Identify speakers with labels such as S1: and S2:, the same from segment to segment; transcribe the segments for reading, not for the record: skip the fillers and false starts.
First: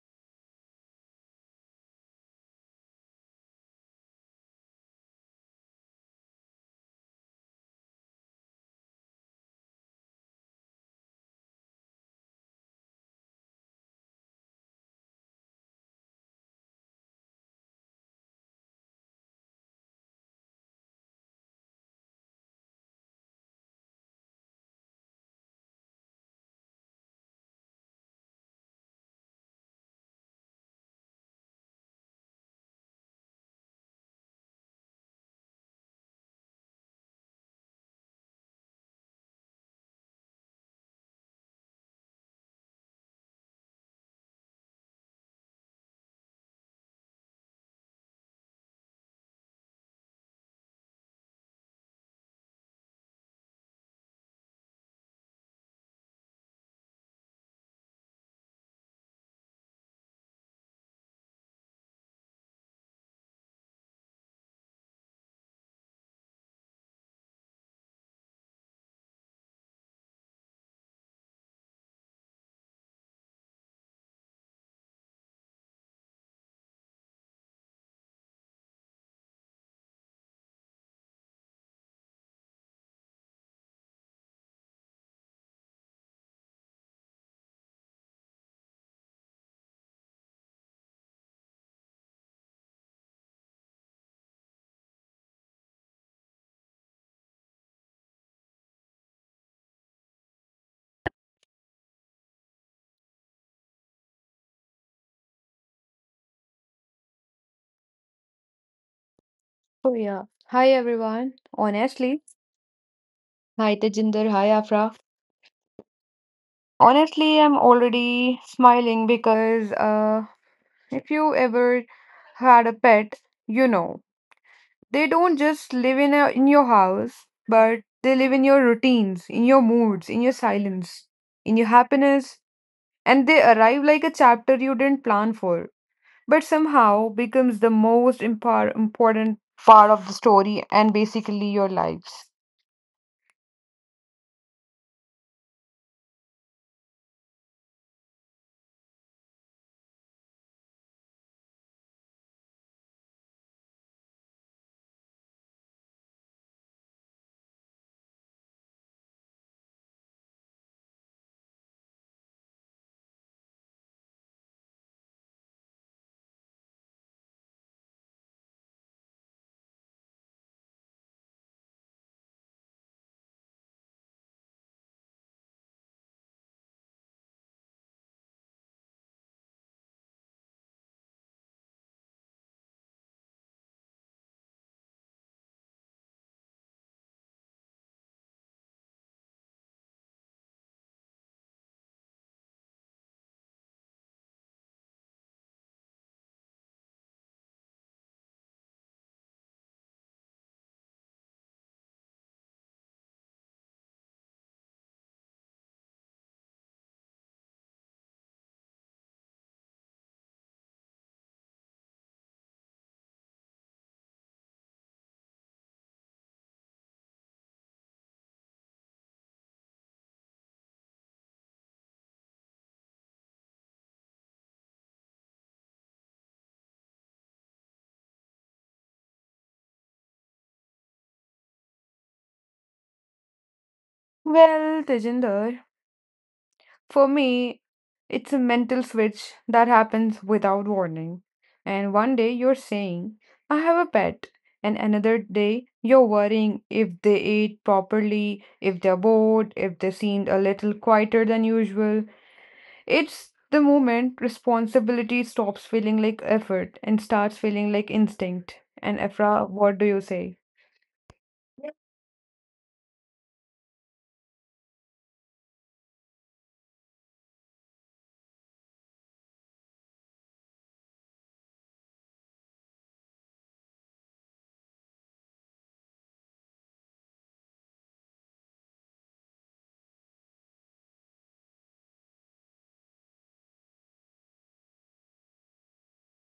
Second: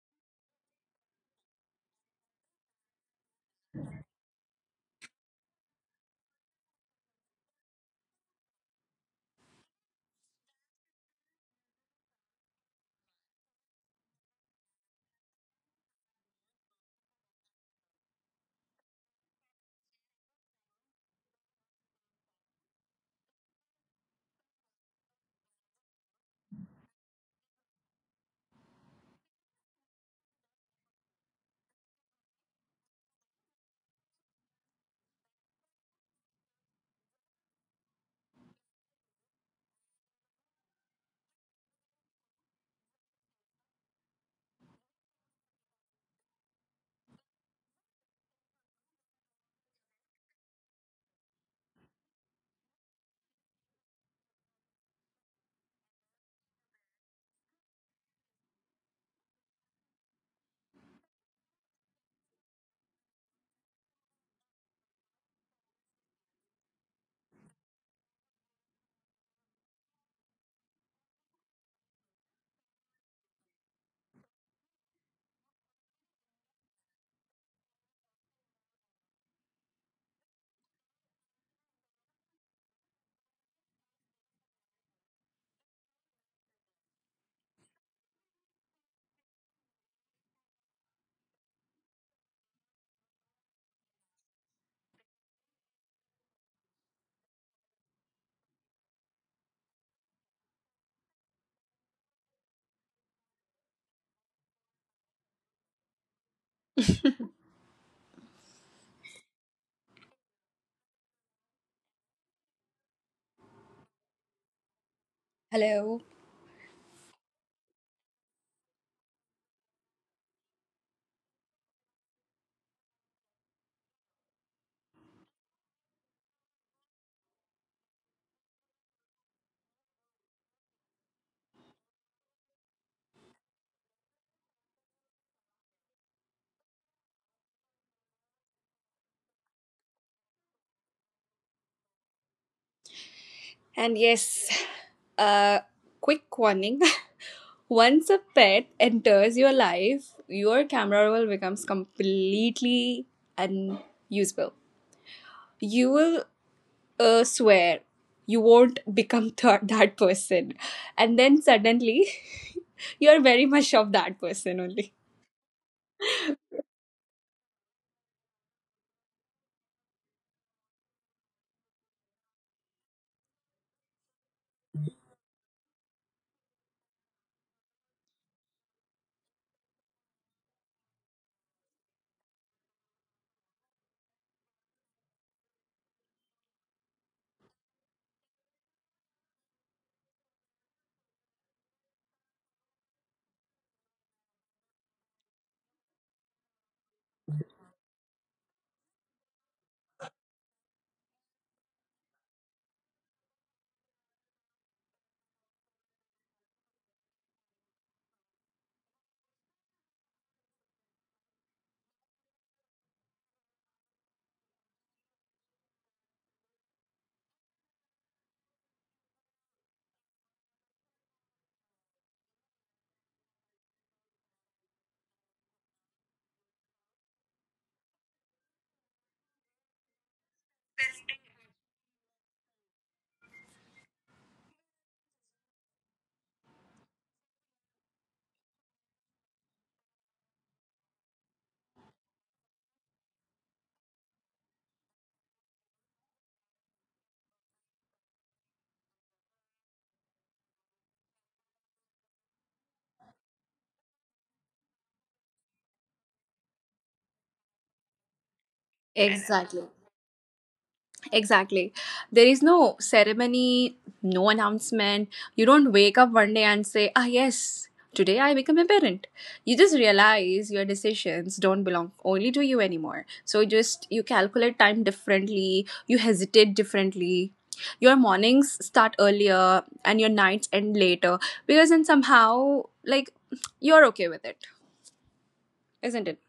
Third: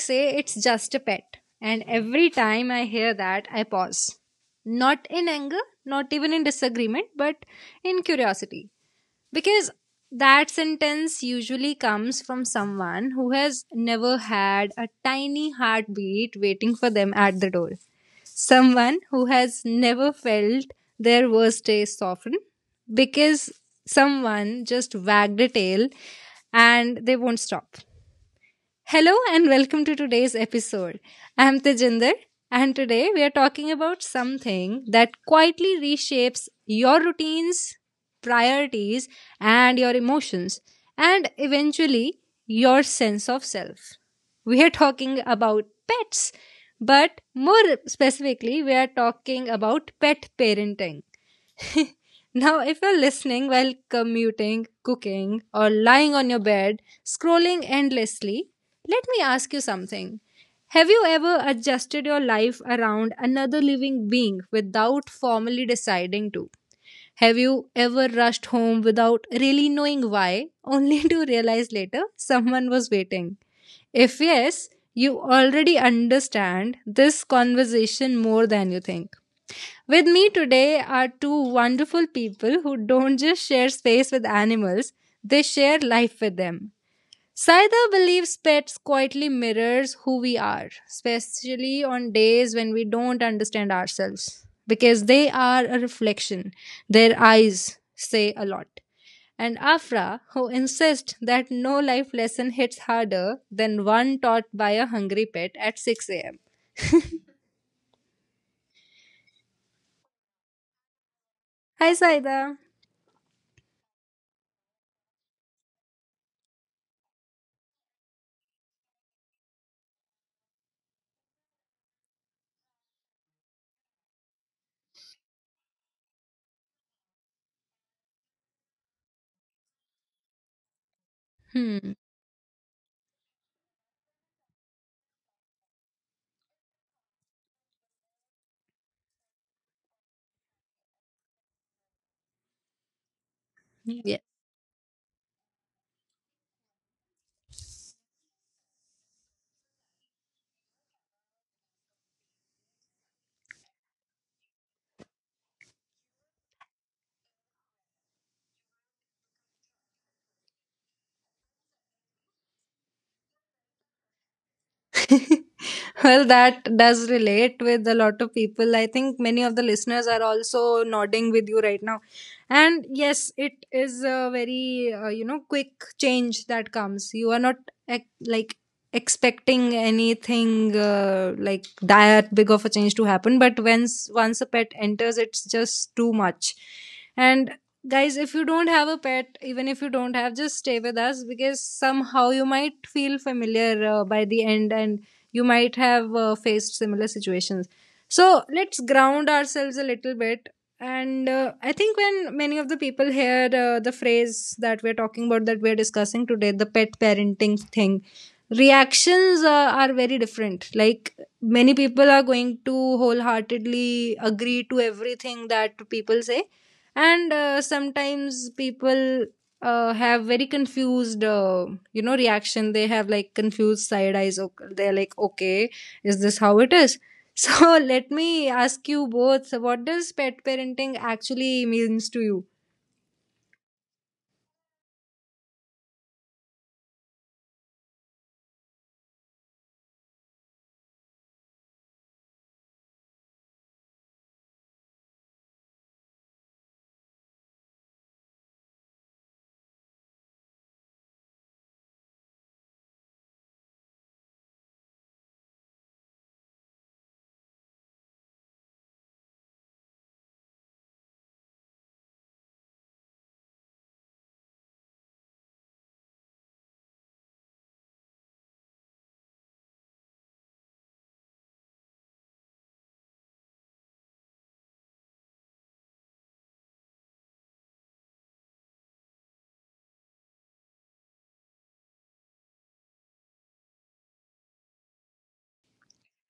S1: say it's just a pet, and every time I hear that, I pause. Not in anger, not even in disagreement, but in curiosity. Because that sentence usually comes from someone who has never had a tiny heartbeat waiting for them at the door. Someone who has never felt their worst days soften because someone just wagged a tail and they won't stop. Hello and welcome to today's episode. I'm Tejinder and today we are talking about something that quietly reshapes your routines, priorities, and your emotions, and eventually your sense of self. We are talking about pets, but more specifically, we are talking about pet parenting. Now, if you're listening while commuting, cooking, or lying on your bed, scrolling endlessly, let me ask you something. Have you ever adjusted your life around another living being without formally deciding to? Have you ever rushed home without really knowing why, only to realize later someone was waiting? If yes, you already understand this conversation more than you think. With me today are two wonderful people who don't just share space with animals, they share life with them. Saida believes pets quietly mirrors who we are, especially on days when we don't understand ourselves, because they are a reflection. Their eyes say a lot. And Afra, who insists that no life lesson hits harder than one taught by a hungry pet at 6 a.m.
S2: Oh, yeah. Hi, everyone.
S1: Hi,
S2: Honestly,
S1: Saida.
S2: Hi, Tejinder. Hi, Afra.
S3: Hello.
S2: Honestly, I'm already smiling because if you ever had a pet, you know, they don't just live in your house, but they live in your routines, in your moods, in your silence, in your
S1: Hmm.
S2: happiness, and they arrive like a chapter you didn't plan for, but somehow becomes the most important part of the story and basically your lives.
S3: And
S1: Yeah.
S3: yes, a quick warning. Once a pet enters your life, your camera roll becomes completely unusable. You will swear you won't become that person. And then suddenly, you're very much of that person only.
S1: Well, that does relate with a lot of people. I think many of the listeners are also nodding with you right now. And yes, it is a very quick change that comes. You are not like expecting anything like that big of a change to happen. But once a pet enters, it's just too much. And guys, if you don't have a pet, even if you don't have, just stay with us because somehow you might feel familiar by the end, and you might have faced similar situations. So let's ground ourselves a little bit, and I think when many of the people hear the phrase that we're talking about, that we're discussing today, the pet parenting thing, reactions are very different. Like many people are going to wholeheartedly agree to everything that people say, and sometimes people have very confused reaction. They have like confused side eyes. They're like, okay, is this how it is? So let me ask you both, so what does pet parenting actually means to you?
S2: Well, Tejinder, for me, it's a mental switch that happens without warning. And one day you're saying, I have a pet. And another day you're worrying if they ate properly, if they're bored, if they seemed a little quieter than usual. It's the moment responsibility stops feeling like effort and starts feeling like instinct. And Efra,
S3: Exactly.
S2: what do you say?
S3: Exactly. There is no ceremony, no announcement. You don't wake up one day and say, ah, yes, today I become a parent. You just realize your decisions don't belong only to you anymore. So just you calculate time differently, you hesitate differently. Your mornings start earlier and your nights end later because then somehow, like, you're okay with it, isn't it?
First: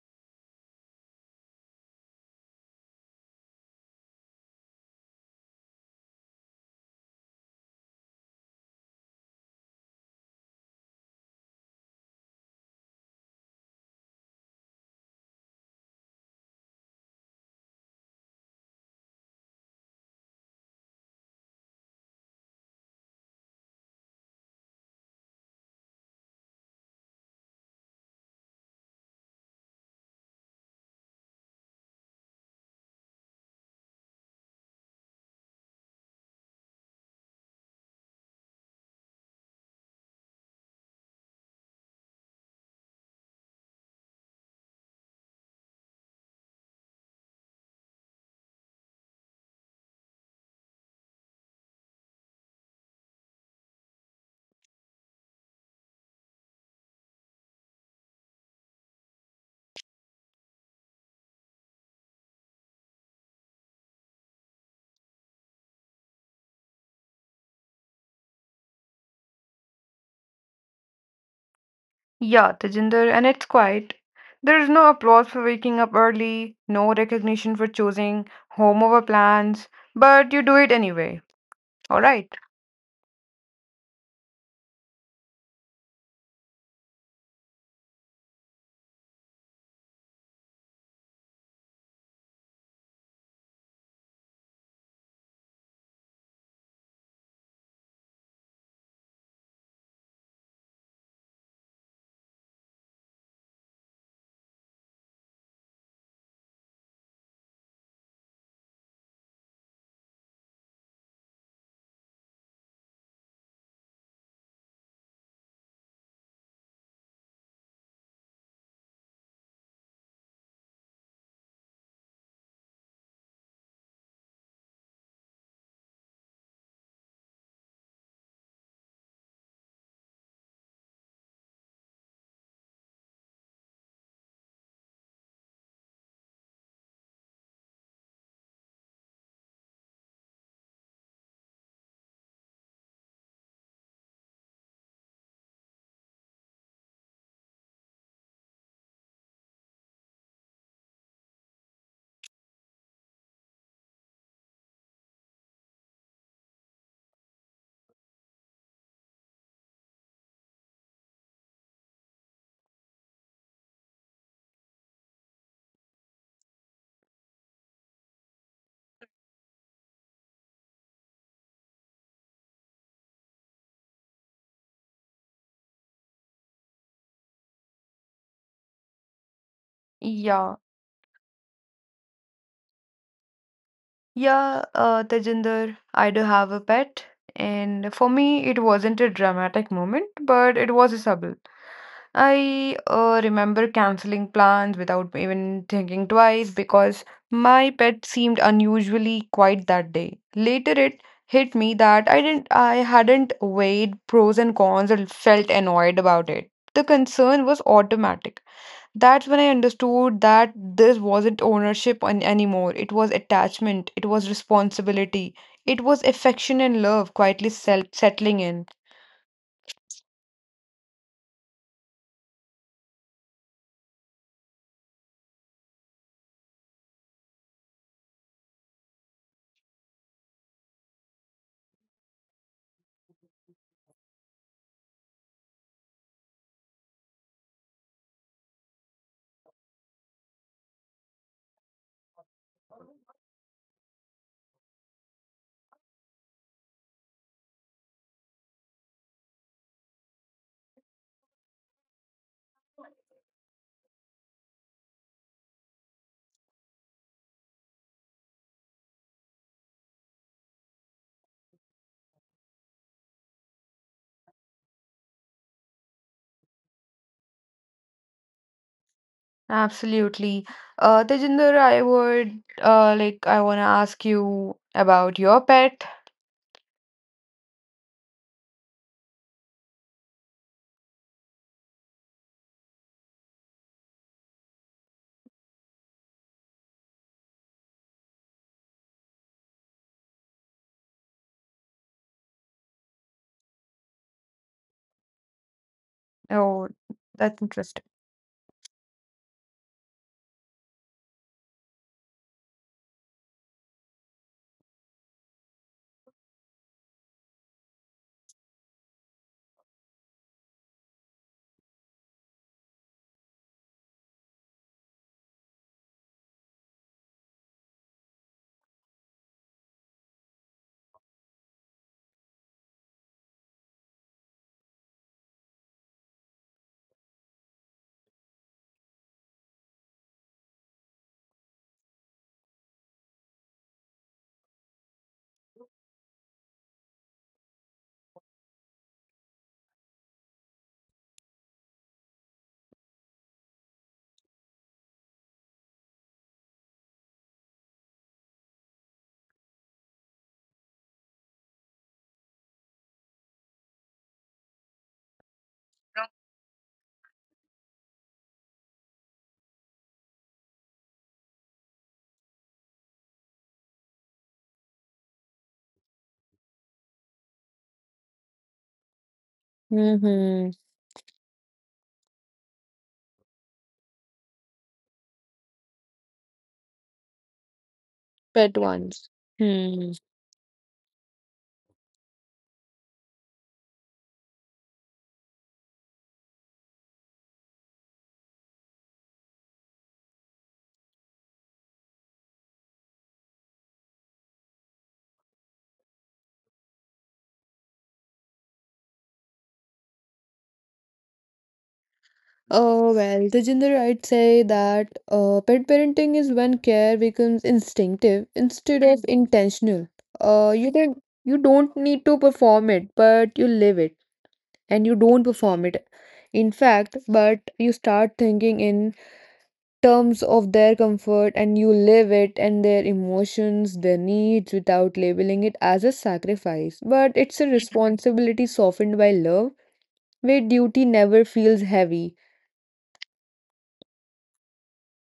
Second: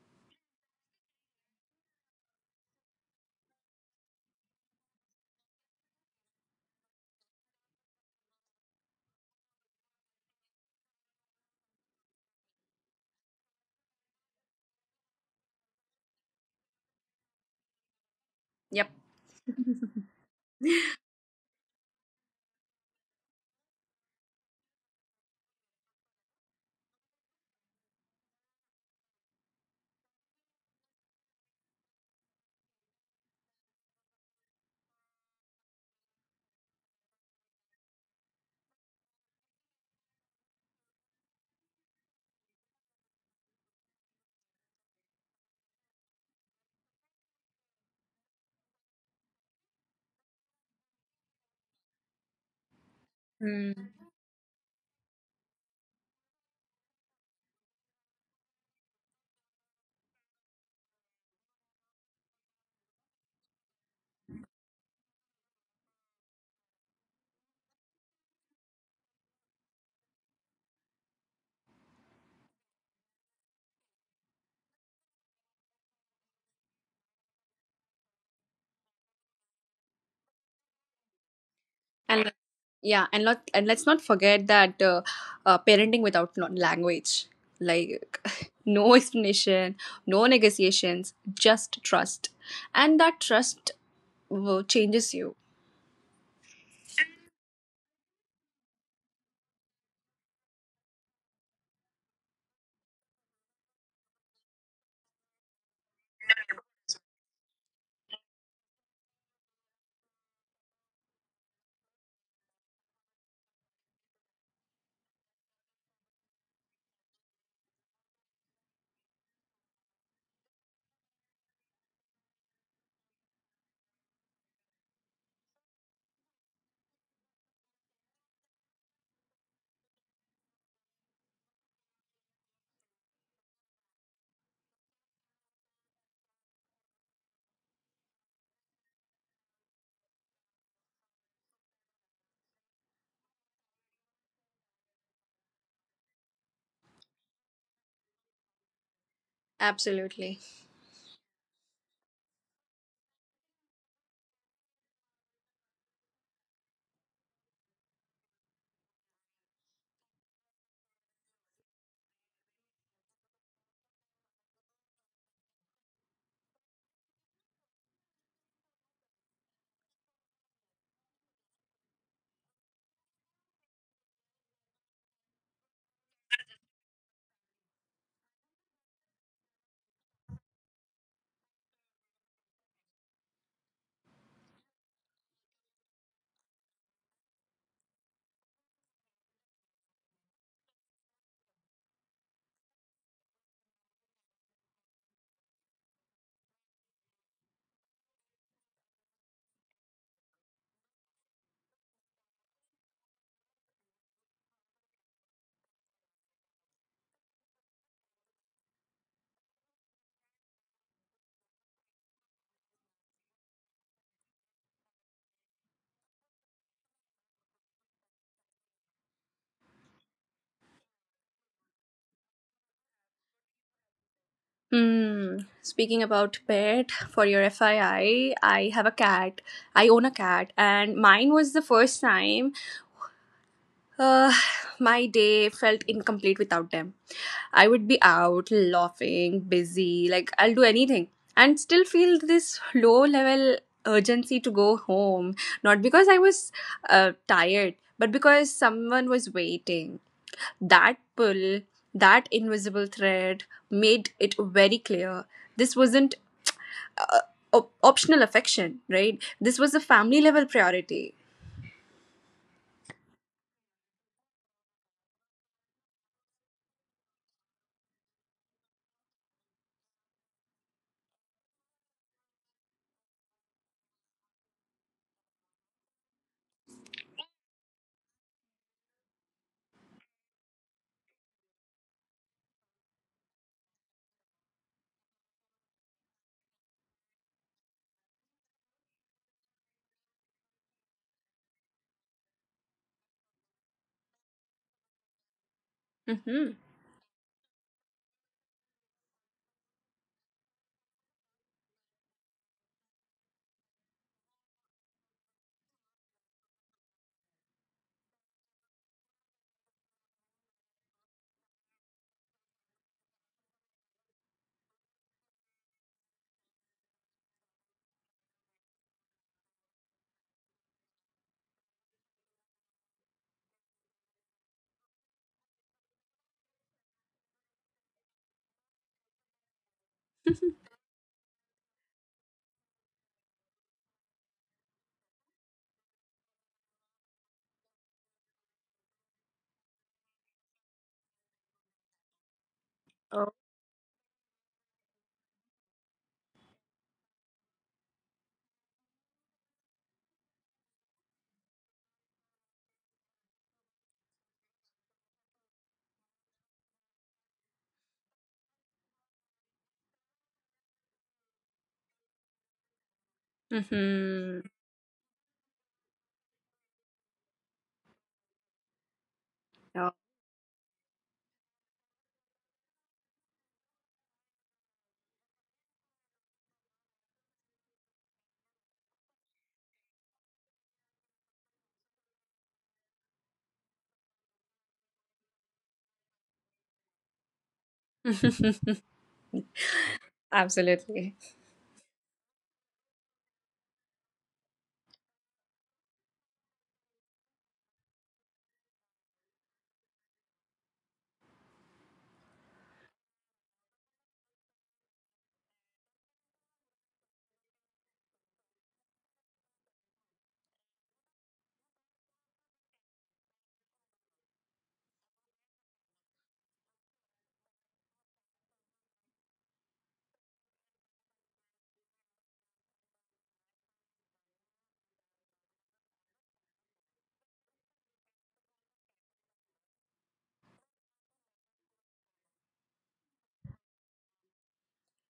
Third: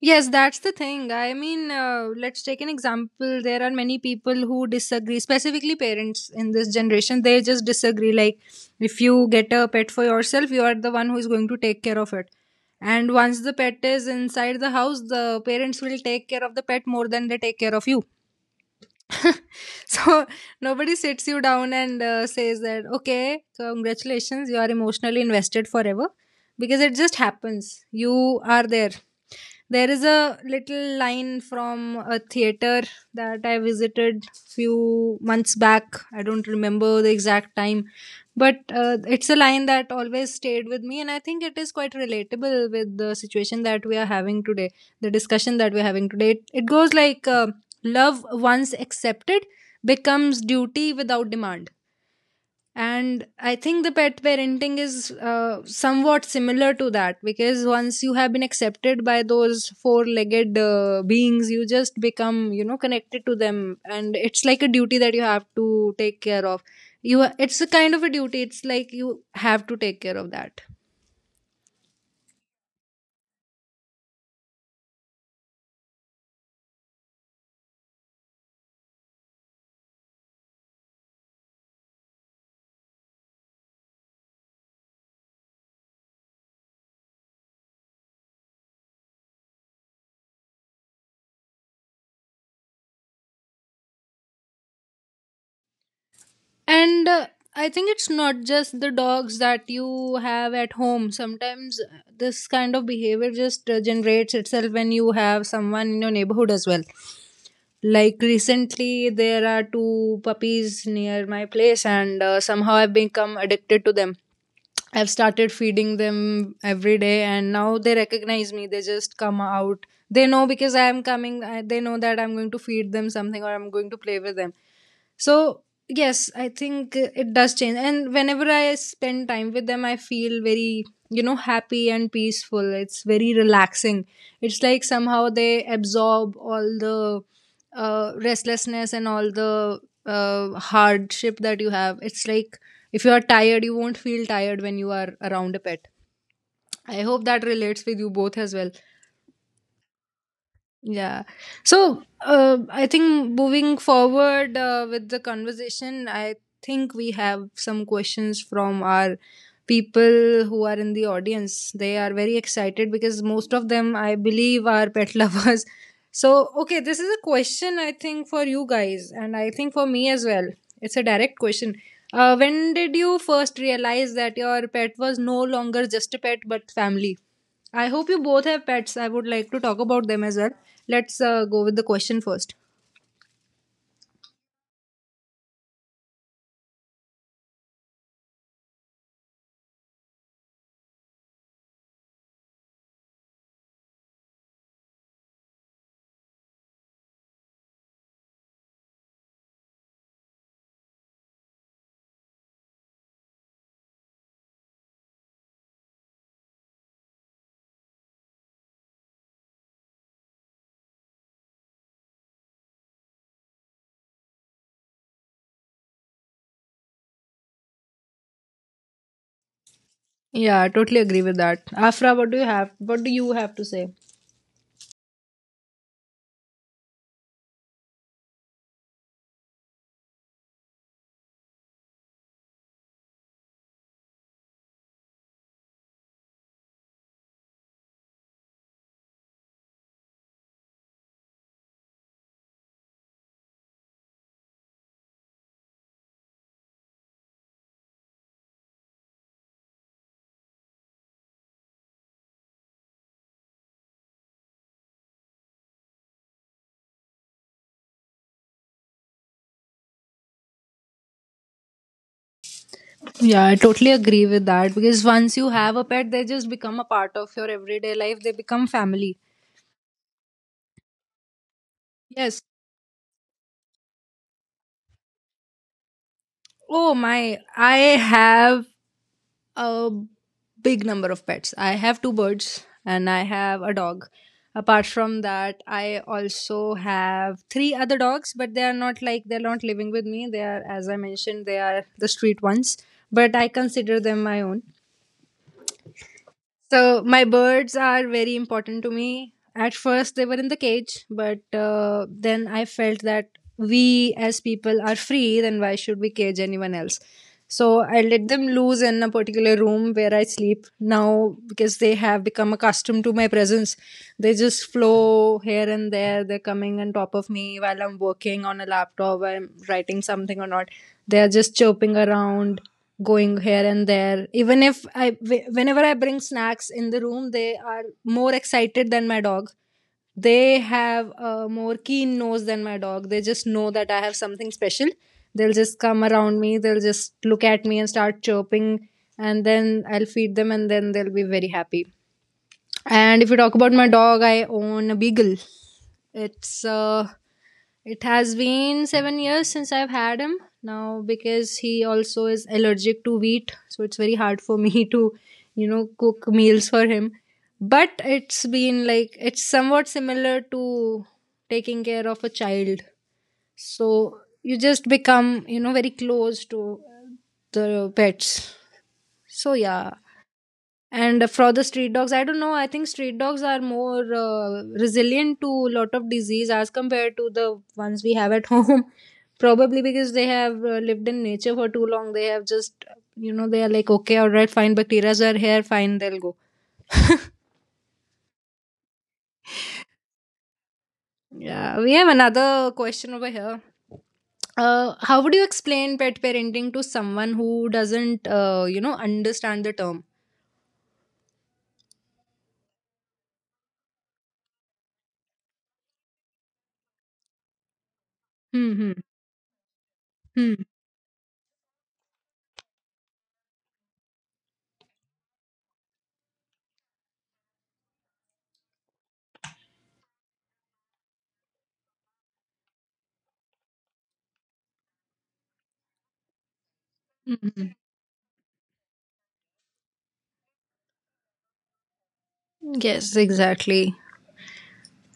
S1: Yes, that's the thing. I mean, let's take an example. There are many people who disagree, specifically parents in this generation. They just disagree. Like, if you get a pet for yourself, you are the one who is going to take care of it. And once the pet is inside the house, the parents will take care of the pet more than they take care of you.
S3: Yep.
S1: So nobody sits you down and says that, okay, congratulations, you are emotionally invested forever, because it just happens. You are there. There is a little line from a theater that I visited few months back. I don't remember the exact time, but it's a line that always stayed with me, and I think it is quite relatable with the situation that we are having today, the discussion that we're having today. It goes like love, once accepted, becomes duty without demand. And I think the pet parenting is somewhat similar to that, because once you have been accepted by those four legged beings, you just become, you know, connected to them. And it's like a duty that you have to take care of. It's a kind of a duty. It's like you have to take care of that.
S2: Yeah, Tejinder, and it's quiet. There's no applause for waking up early, no recognition for choosing home over plans, but you do it anyway. All right.
S3: and and let's not forget that parenting without language, like, no explanation, no negotiations, just trust. And that trust will changes you.
S1: And I think it's not just the dogs that you have at home. Sometimes this kind of behavior just generates itself when you have someone in your neighborhood as well. Like recently, there are two puppies near my place, and somehow I've become addicted to them. I've started feeding them every day, and now they recognize me. They just come out. They know because I am coming. They know that I'm going to feed them something or I'm going to play with them. So yes, I think it does change. And whenever I spend time with them, I feel very, you know, happy and peaceful. It's very relaxing. It's like somehow they absorb all the restlessness and all the hardship that you have. It's like if you are tired, you won't feel tired when you are around a pet. I hope that relates with you both as well.
S3: Absolutely.
S1: Yeah. So I think moving forward with the conversation, I think we have some questions from our people who are in the audience. They are very excited because most of them, I believe, are pet lovers. So, okay, this is a question I think for you guys, and I think for me as well. It's a direct question. When did you first realize that your pet was no longer just a pet but family? I hope you both have pets. I would like to talk about them as well.
S2: Yeah,
S1: Let's go with the question first.
S2: yeah, Tejinder, I do have a pet, and for me, it wasn't a dramatic moment, but it was a sub I remember canceling plans without even thinking twice because my pet seemed unusually quiet that day. Later it hit me that I hadn't weighed pros and cons and felt annoyed about it. The concern was automatic. That's when I understood that this wasn't ownership anymore. It was attachment, it was responsibility, it was affection and love quietly settling in.
S1: Yeah, I totally agree with that. Afra, what do you have? What do you have to say?
S3: Hmm. Speaking about pet, for your FII, I have a cat. I own a cat, and mine was the first time Uh, my day felt incomplete without them. I would be out, laughing, busy, like I'll do anything, and still feel this low level urgency to go home. Not because I was tired, but because someone was waiting. That pull, that invisible thread made it very clear. This wasn't uh, optional affection, right? This was a family level priority.
S1: Yeah, I totally agree with that because once you have a pet, they just become a part of your everyday life. They become family.
S2: Absolutely. Tejinder, I would
S1: Yes.
S2: like I want to ask you about your pet.
S1: Oh my, I have a big number of pets. I have two birds and I have a dog. Apart from that, I also have three other dogs, but they are not like they're not living with me. They are, as I mentioned, they are the street ones, but I consider them my own.
S3: Mm-hmm.
S2: Oh,
S1: So my
S2: that's
S1: birds
S2: interesting.
S1: are very important to me. At first, they were in the cage, but then I felt that we as people are free, then why should we cage anyone else? So I let them loose in a particular room where I sleep now because they have become accustomed to my presence. They just flow here and there. They're coming on top of me while I'm working on a laptop, while I'm writing something or not. They're just chirping around, going here and there. Even if whenever I bring snacks in the room, they are more excited than my dog. They have a more keen nose than my dog. They just know that I have something special. They'll just come around me. They'll just look at me and start chirping, and then I'll feed them and then they'll be very happy. And if
S3: Oh.
S1: we talk about my dog, I own a beagle. It's uh, it has been 7 years since I've had him now, because he also is allergic to wheat, so it's very hard for me to, cook meals for him. But it's been like it's somewhat similar to taking care of a child. So
S3: Mm-hmm.
S1: you just become, you know, very close to the pets. So yeah,
S2: Mm-hmm.
S1: and for the street dogs, I don't know. I think street dogs are more resilient to a lot of disease as compared to the ones we have at
S2: Pet
S1: home.
S2: ones.
S1: Probably
S2: Hmm.
S1: because they have lived in nature for too long. They have just, you know, they are like, okay, all right, fine, bacteria are here, fine, they'll go.
S3: Absolutely.
S1: Yeah, we have another question over here. How would you explain pet parenting to someone who doesn't understand the term?
S2: Oh well, Tejinder, I'd say that pet parenting is when care becomes instinctive
S1: Hmm.
S2: instead
S1: Hmm.
S2: of Mhm. intentional.
S1: Hmm.
S2: You don't need to perform it, but you live it, and you don't perform it. In fact, but you start thinking in terms of their comfort and you live it and their emotions, their needs without labeling it as a sacrifice. But
S1: Hmm.
S2: it's a
S1: Hmm.
S2: responsibility softened by love, where duty never feels heavy.
S1: Yes, exactly.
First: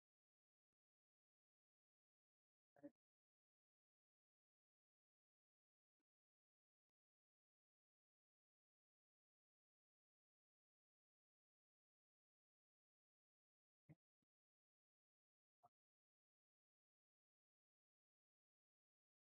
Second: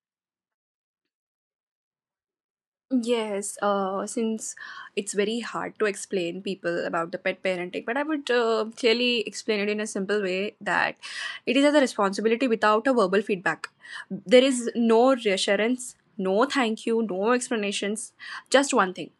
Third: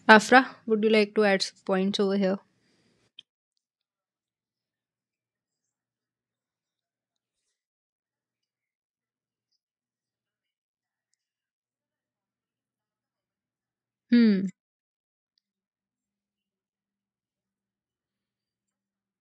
S1: Afra, would you like to add some points over here?
S3: Yes, since it's very hard to explain people about the pet parenting, but I would clearly explain it in a simple way that it is as a responsibility without a verbal feedback. There
S1: Hmm.
S3: is no reassurance, no thank you, no explanations, just one thing,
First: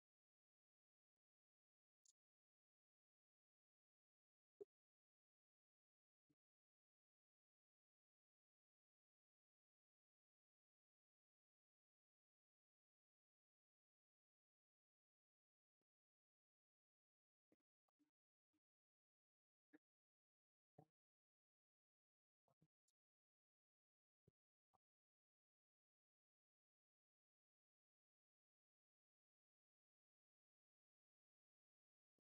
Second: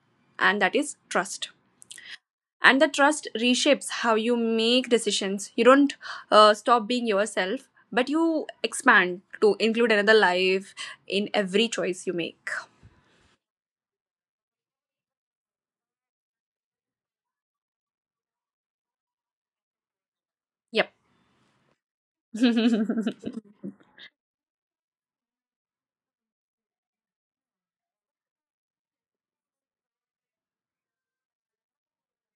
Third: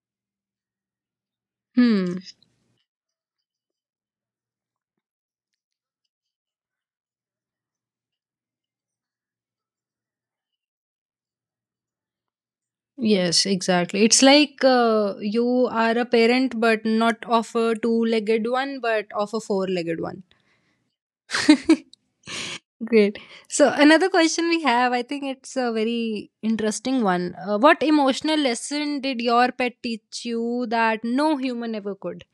S3: and that is trust.
S1: Hmm.
S3: And the trust reshapes how you make decisions. You don't stop being yourself, but you expand to include another life in every choice you make.
S1: Yes, exactly. It's like you are a parent, but not of a two legged one, but of a four legged one.
S3: Yep.
S1: Great. So, another question we have, I think it's a very interesting one. What emotional lesson did your pet teach you that no human ever could?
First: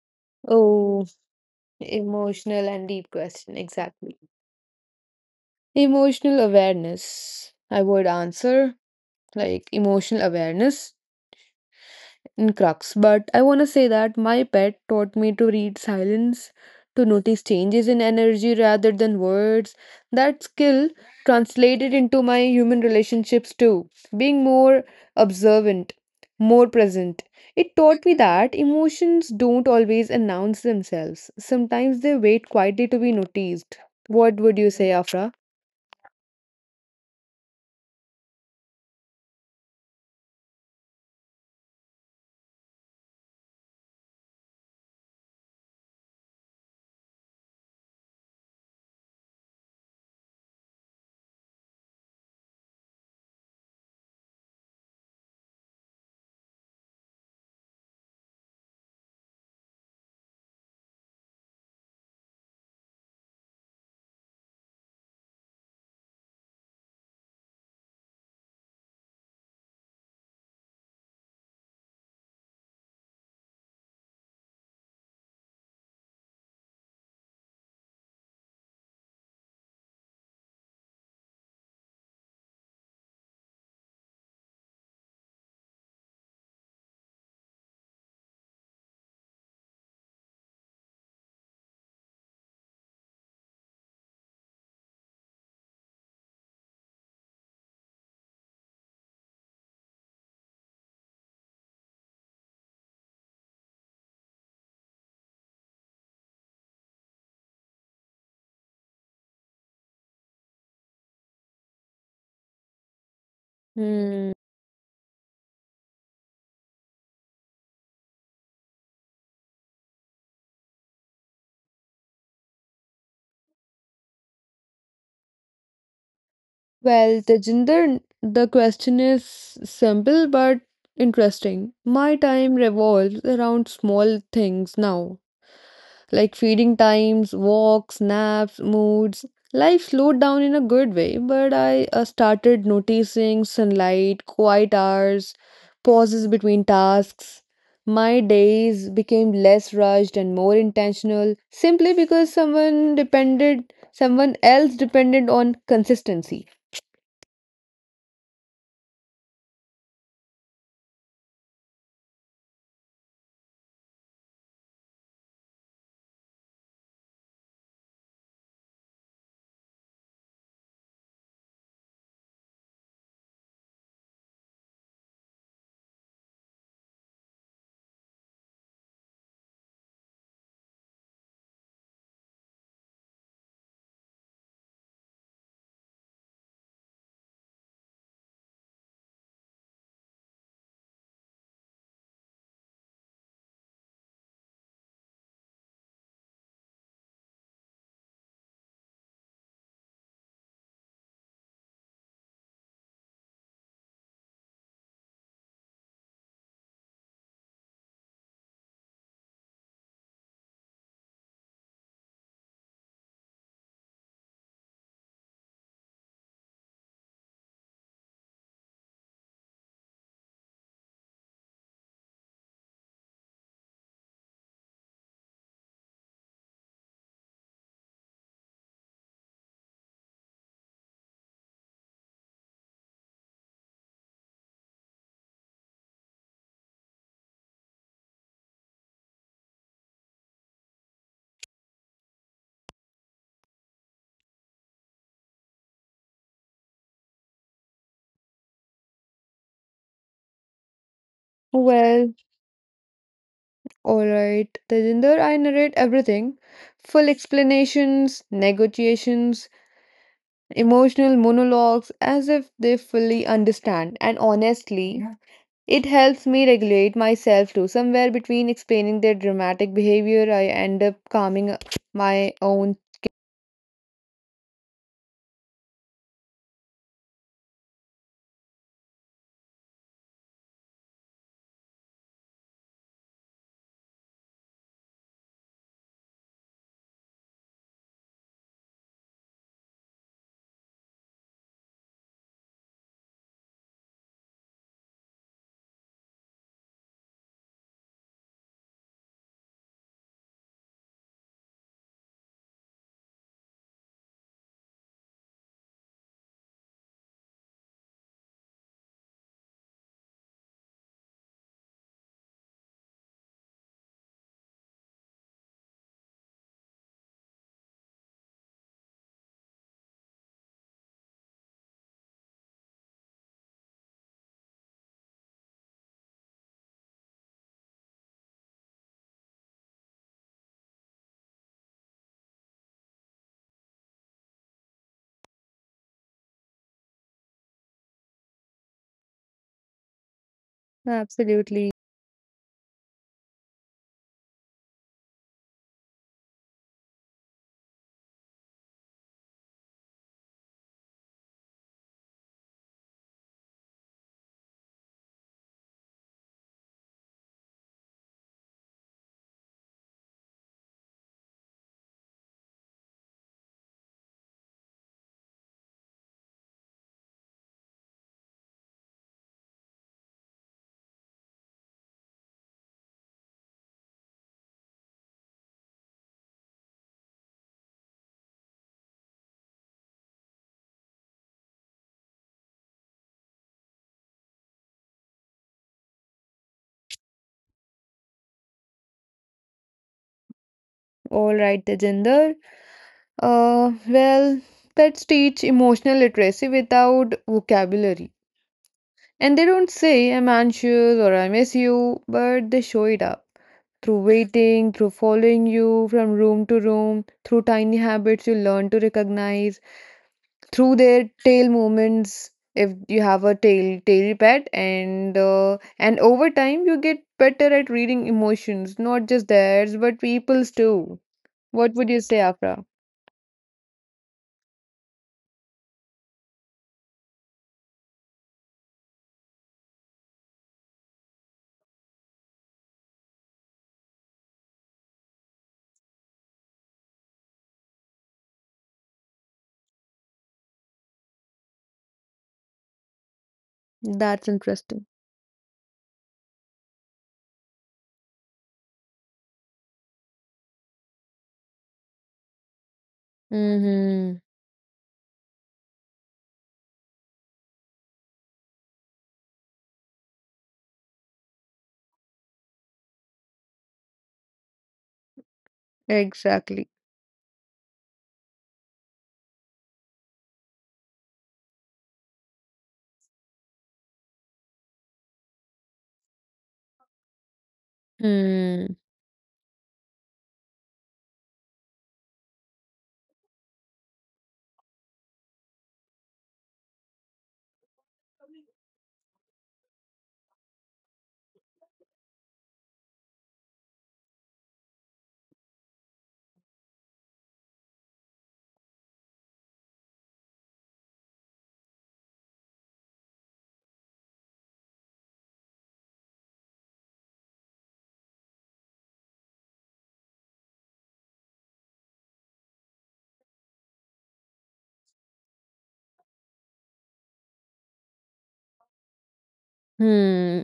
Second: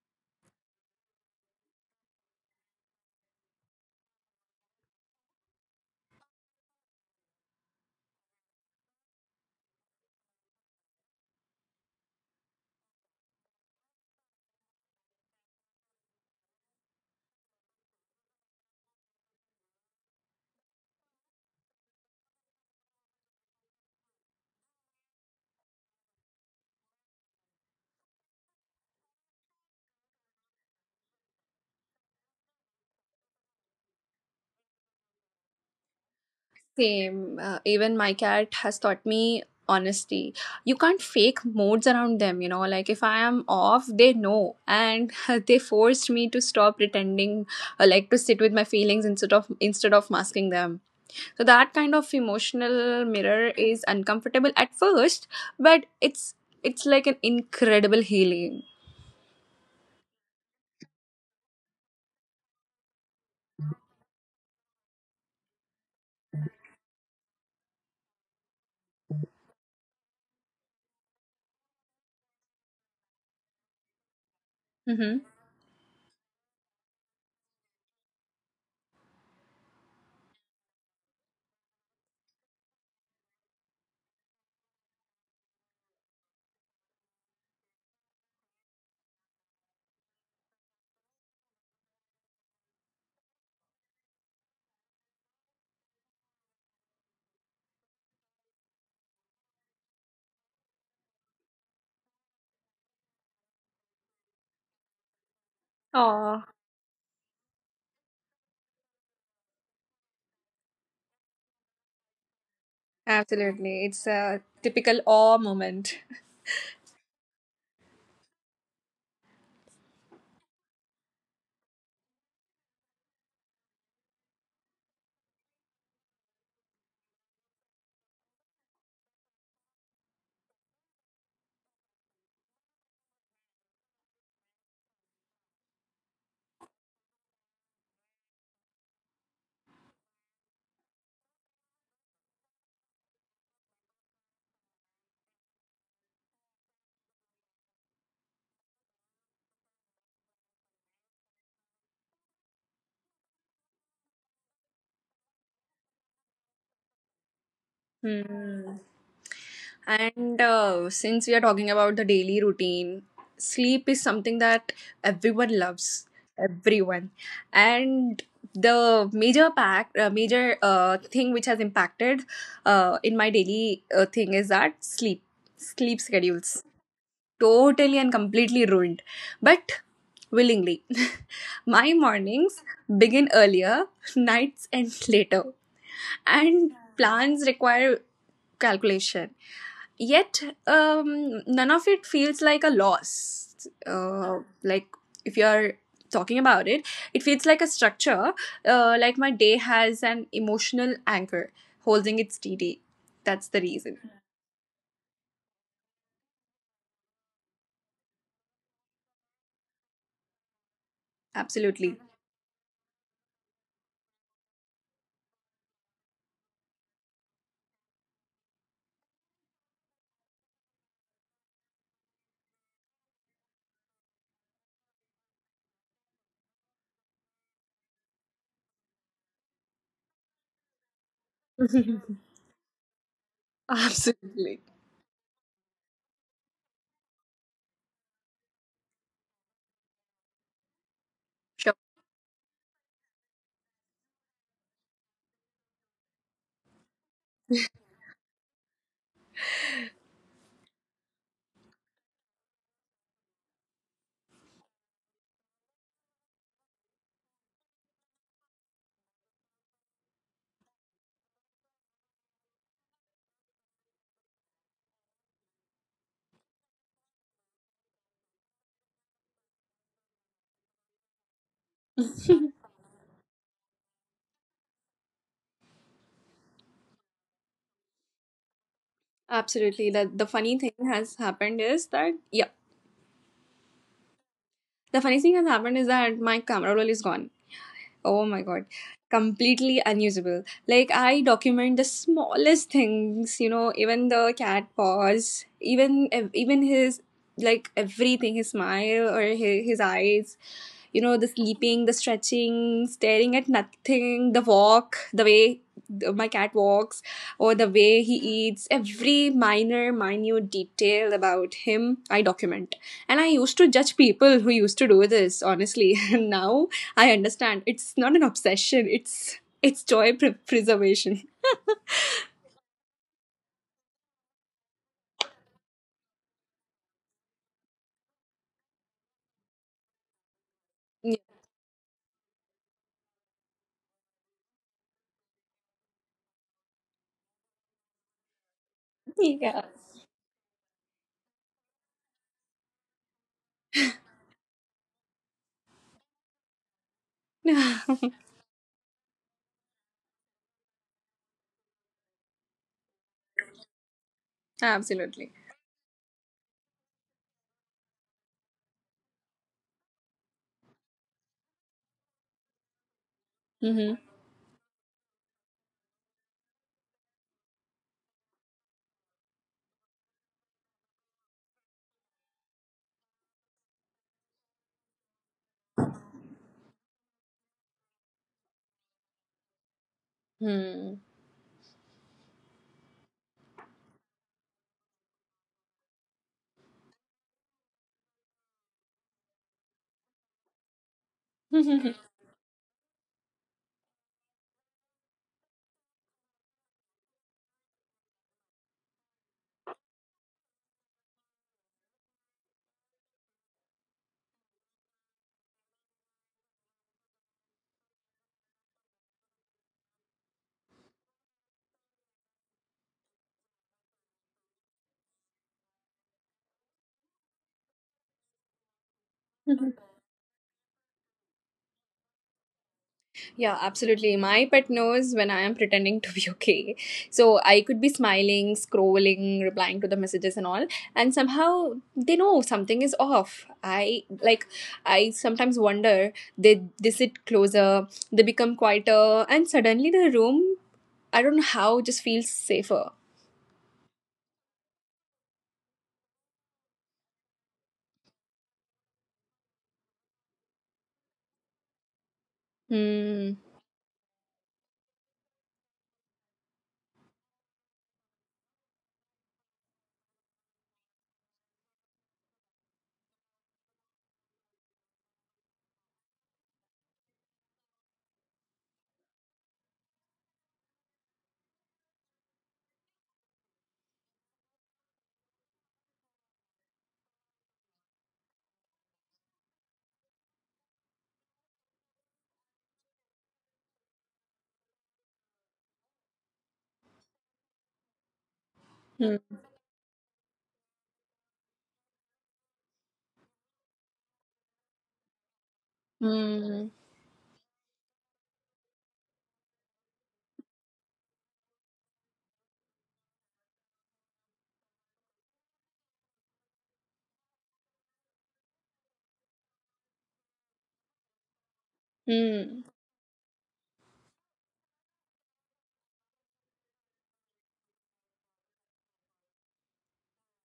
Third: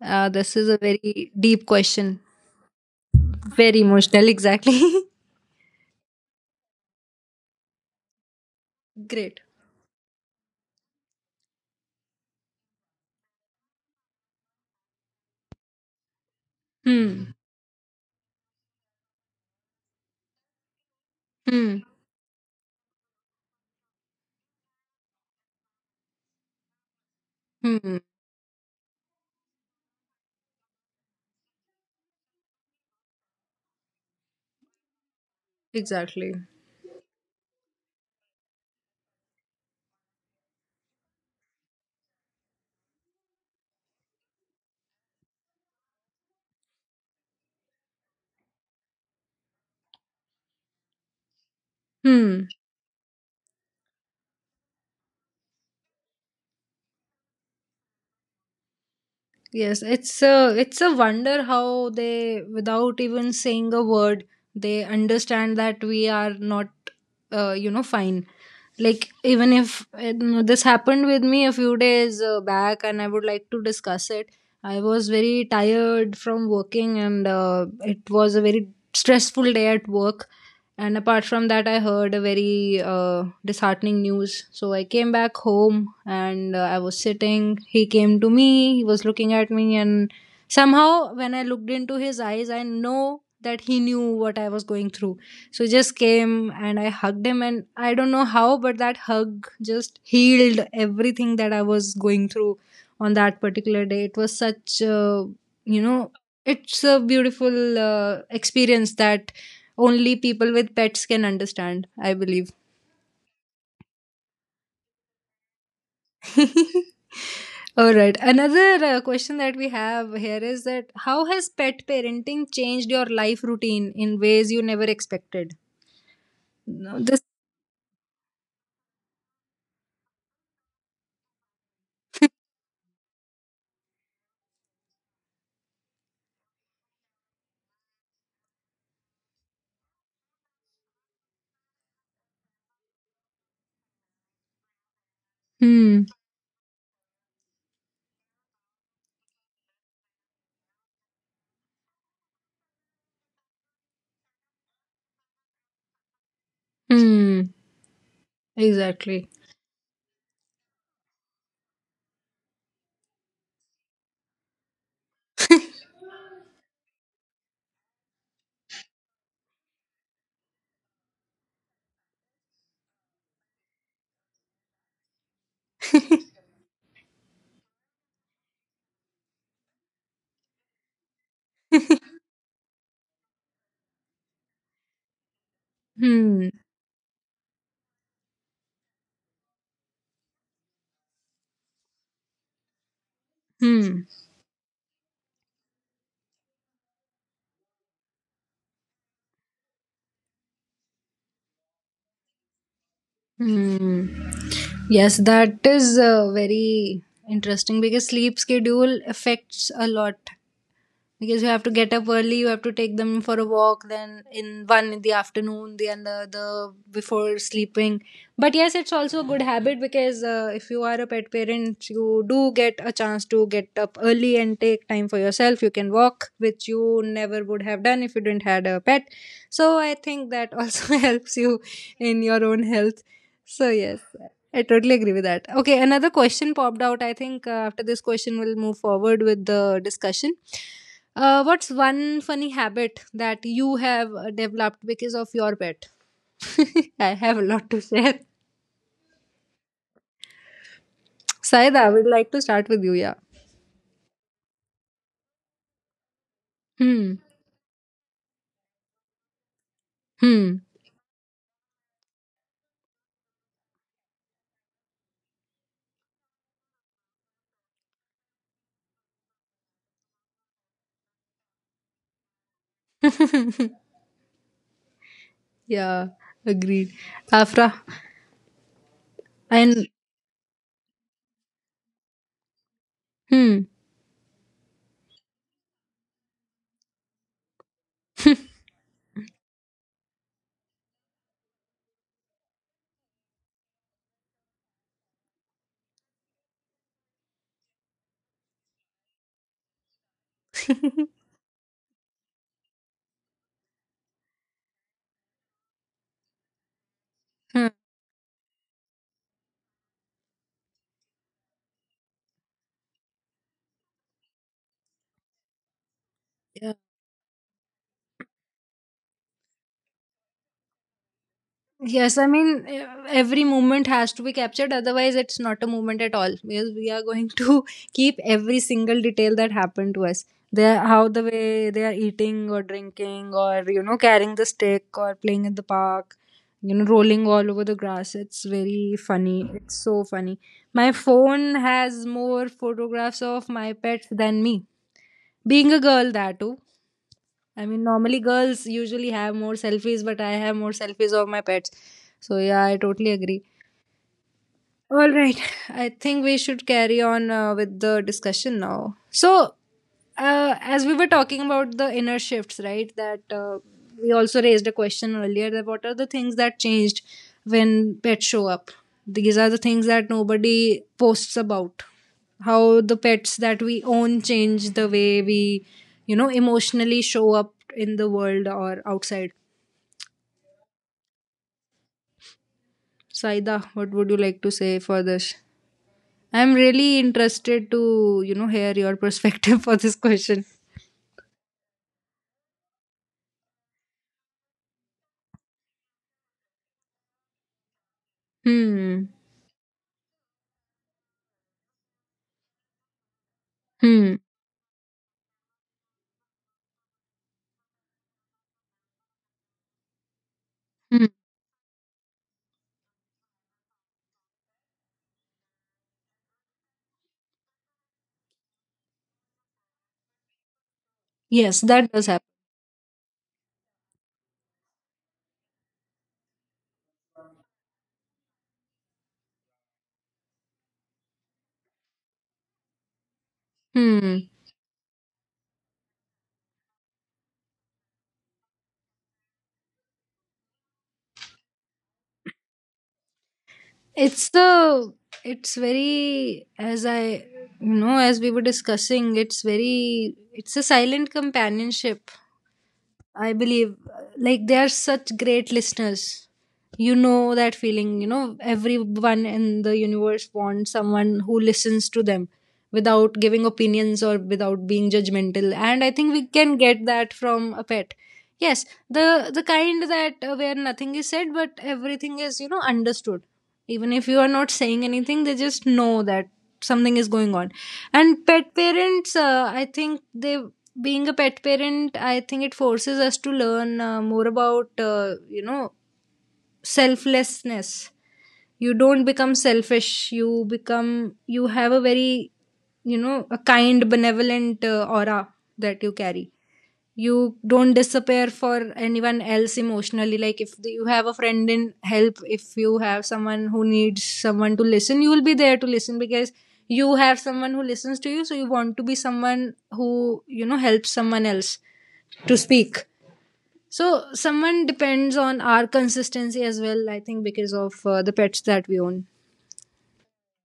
S1: This is a
S2: Oh,
S1: very deep question.
S2: emotional and deep question.
S1: Very
S2: Exactly.
S1: emotional, exactly.
S2: Emotional awareness, I would answer
S1: Great.
S2: like emotional awareness in crux, but I want to say that my pet taught me to read silence, to
S1: Hmm.
S2: notice changes in energy rather than words. That skill
S1: Hmm.
S2: translated into my human relationships too, being more observant, more present. It
S1: Hmm.
S2: taught me that emotions don't always announce themselves. Sometimes they wait quietly to be noticed. What would you say, Afra?
S1: Exactly.
S3: Same. Even my cat has taught me honesty. You can't fake modes around them, you know. Like if I am off, they know. And they forced me to stop pretending, like to sit with my feelings instead of masking them. So that kind of
S1: Hmm.
S3: emotional mirror is uncomfortable at first, but it's like an incredible healing.
S1: Yes, it's a wonder how they, without even saying a word, they understand that we are not, fine. Like even if no, this happened with me a few days back, and I would like to discuss it. I was
S3: Mm-hmm.
S1: very tired from working, and it was a very stressful day at work. And apart from that, I heard a very disheartening news. So I came back home and I was sitting. He came to me, he was looking at me, and somehow when I looked into his eyes, I know that he knew what I was going through. So just came and I hugged him, and I don't know how, but that hug just healed everything that I was going through on that particular day. It was you know,
S3: Oh,
S1: it's a beautiful experience that only people with pets can understand, I believe.
S3: absolutely. It's
S2: Hmm.
S3: a typical awe moment.
S1: All right. Another question that we have here is that how has pet parenting changed your life routine in ways you never expected? No,
S2: Well,
S1: this.
S2: Tejinder, the question is simple but interesting. My time revolves around small things now, like feeding times, walks, naps, moods. Life slowed down in a good way, but I started noticing sunlight, quiet hours,
S1: Hmm.
S2: pauses between tasks. My days became less rushed and more intentional simply because someone else depended on consistency.
S1: Hmm.
S3: Hmm.
S1: Exactly.
S3: And since we are talking about the daily routine, sleep is something that everyone loves, everyone. And the major thing which has impacted in my daily thing is that sleep, sleep schedules, totally and completely ruined, but willingly. My mornings begin earlier, nights end later,
S1: Hmm.
S3: and plans require calculation. Yet, none of it feels like a loss.
S1: Hmm.
S3: Like, if you're talking about it, it feels like a structure. Like, my day has an emotional anchor holding its TD. That's the reason.
S1: Hmm. Yes, that is very interesting because sleep schedule affects a lot because you have to get
S3: Absolutely.
S1: up early, you have to take them for a walk, then in one in the afternoon, the other the before sleeping. But yes, it's also a good habit because if you are a pet parent, you do get a chance to get up early and take time for yourself. You can walk, which you never would have done if you didn't had a pet. So I think that also helps you in your own health. So yes,
S3: Absolutely.
S1: I totally agree with that. Okay, another question popped out. I think after this question, we'll move forward with the discussion. What's
S3: Sure.
S1: one funny habit that you have developed because of your pet? I have a lot to share. Saida, I would
S2: Well,
S1: like to start with you. Yeah.
S2: Alright, Tejinder, I narrate everything full
S1: Hmm.
S2: explanations, negotiations,
S1: Hmm.
S2: emotional monologues as if they fully understand. And honestly, yeah, it helps me regulate myself too. Somewhere between explaining their dramatic behavior, I end up calming my own.
S1: Yeah. Agreed. Afra. And
S3: Absolutely. That the funny thing has happened is that yeah.
S1: hmm.
S3: The funny thing has happened is that my camera roll is gone. Oh my god, completely unusable. Like, I document the smallest things, you know, even the cat paws, even his, like, everything, his smile or his eyes, you know, the sleeping, the stretching, staring at nothing, the walk, the way my cat walks, or
S1: Hmm.
S3: the way he eats, every minor, minute detail about him, I document. And I used to judge people who used to do this, honestly. And now
S1: Yeah.
S3: I understand. It's not an obsession. It's joy preservation.
S1: Yes, I mean, every moment has to be captured, otherwise, it's not a moment at all because we are going to keep every single detail that happened to us. They how the way they are eating or drinking, or you know, carrying the stick or playing in the park, you know, rolling all over the grass. It's very funny.
S3: Yeah.
S1: It's so funny. My phone
S2: Absolutely.
S1: has more photographs of my pets than me. Being a girl, that too. I mean, normally girls usually have more selfies, but I have more selfies of my pets. So yeah, I totally agree. All
S3: Absolutely.
S1: right. I think we should carry on with the discussion now. So, as we were talking about the inner shifts, right? That
S3: Hmm.
S1: we also raised a question earlier, that what are the things that changed when pets show up? These are the things that nobody posts about. How the pets that we own change the way we, you know, emotionally show up in the world or outside.
S3: Hmm.
S1: Saida, what would you like to say for this? I'm really interested to, you know, hear your perspective for this question.
S2: Alright, Tejinder. Well, pets teach emotional literacy without vocabulary.
S1: Hmm.
S2: And they don't say, I'm anxious or I miss you, but they show it up through
S1: Hmm.
S2: waiting, through following you from room to room, through tiny habits you learn to recognize, through
S1: Hmm.
S2: their tail movements if you have a tail pet, and over time you get better at reading emotions, not just theirs but people's too.
S1: Yes,
S2: What would
S1: that
S2: you
S1: does
S2: say,
S1: happen.
S2: Afra?
S3: Yeah, absolutely. My pet knows when I am pretending to be okay. So I could be smiling, scrolling, replying to the messages and all, and somehow they know something is off. I,
S1: Hmm.
S3: like, I sometimes wonder they sit closer, they become quieter, and suddenly the room, I don't know how, just feels safer.
S1: It's
S2: That's interesting.
S1: the it's very, as I, you know, as we were discussing, it's very, it's a silent companionship, I
S3: 嗯，
S1: believe.
S2: Mhm.
S1: Like, they are such great listeners. You know that feeling, you know, everyone in the universe wants someone who listens to them without giving opinions or without being judgmental. And I think we can
S2: Exactly.
S1: get that from a pet. Yes, the kind that where nothing is said but everything is, you know, understood. Even if you are not saying anything, they just know that something is going on. And pet
S2: Hmm.
S1: parents, I think they being a pet parent, I think it forces us to learn more about, you know, selflessness. You don't
S3: 嗯，
S1: become selfish, you become, you have a very, you know, a kind, benevolent aura that you carry.
S3: 嗯，
S1: You don't disappear for anyone else emotionally. Like, if you have a friend in help, if you have someone who needs someone to listen, you will be there to listen because you have someone who listens to you, so you want to be someone who, you know, helps someone else to
S3: 嗯。
S1: speak. So someone depends on our consistency as well, I think, because of the pets that we own.
S2: Hmm.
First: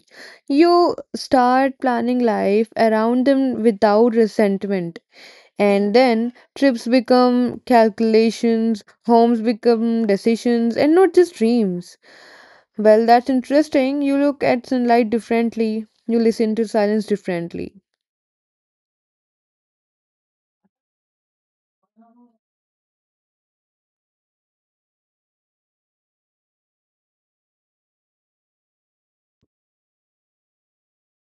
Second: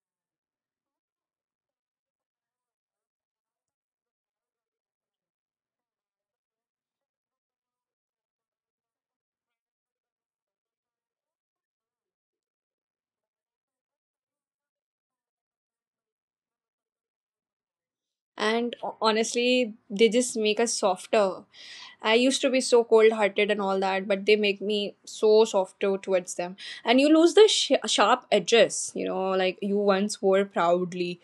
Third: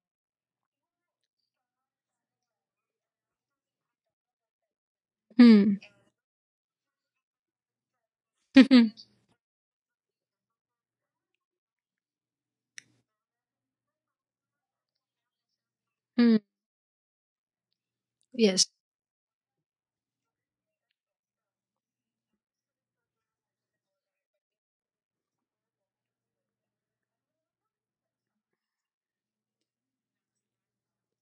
S2: You start planning life around them without resentment.
S1: Hmm.
S2: And then trips become calculations, homes become decisions, and not just dreams. Well, that's interesting. You look at sunlight differently, you
S1: Hmm.
S2: listen to silence differently.
S1: Yes.
S3: And honestly, they just make us softer. I used to be so cold hearted and all that, but they make me so softer towards them. And you lose the sharp edges, you know, like you once wore proudly.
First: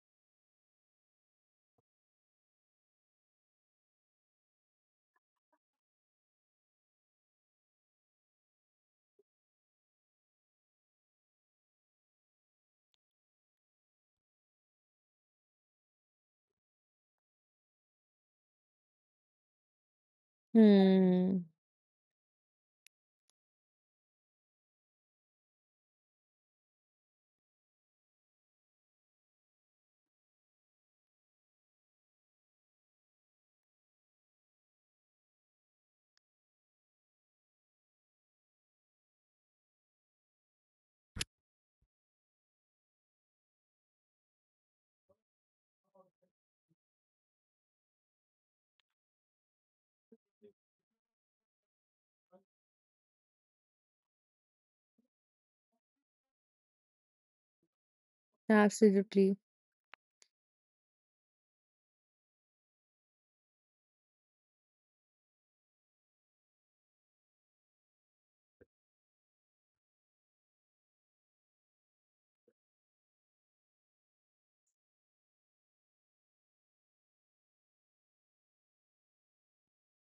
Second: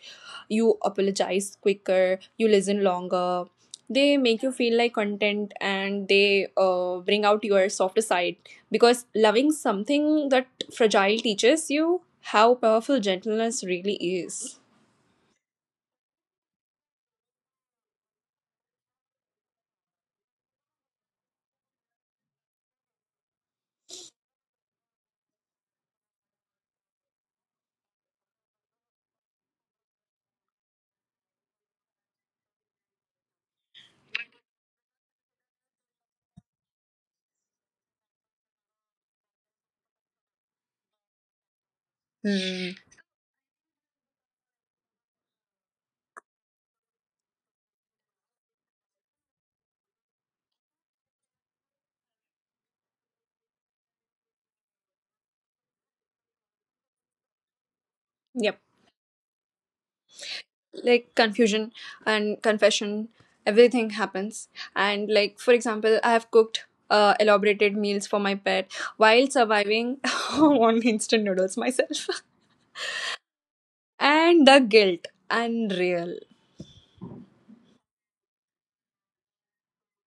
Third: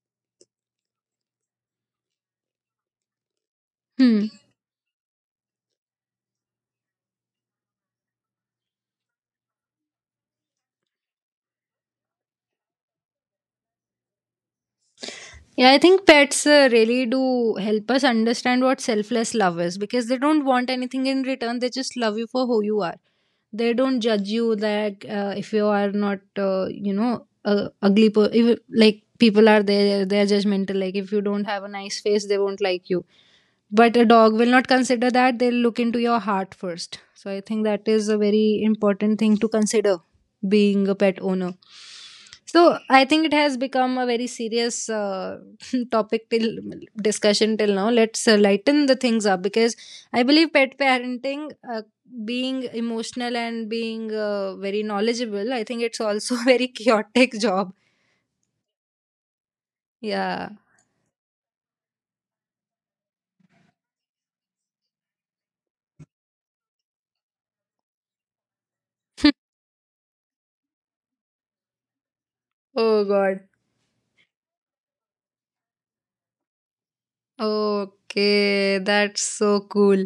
S3: You apologize quicker, you listen longer. They
S1: Hmm.
S3: make you feel like content, and they bring out your softer side, because loving something that fragile teaches you how powerful gentleness really is.
S1: Yeah, I think pets really do help us understand what selfless love is, because they don't want anything in
S2: Hmm.
S1: return. They just love you for who you are. They don't judge you that if you are not, you know, ugly. If, like, people are there, they are judgmental. Like, if you don't have a nice face, they won't like you. But a dog will not consider that. They'll look into your heart first. So I think that is a very important thing to consider being a pet owner.
S3: Hmm.
S1: So I think it has become a very serious topic till discussion till now. Let's lighten the things up, because I believe pet parenting, being emotional and being very knowledgeable, I think it's also a very chaotic job.
S2: Absolutely.
S1: Yeah.
S3: Like confusion and confession, everything happens. And, like, for example, I have cooked elaborated meals for my pet while surviving on instant noodles myself.
S1: Oh God.
S3: And the guilt, unreal.
S1: Okay, that's so cool.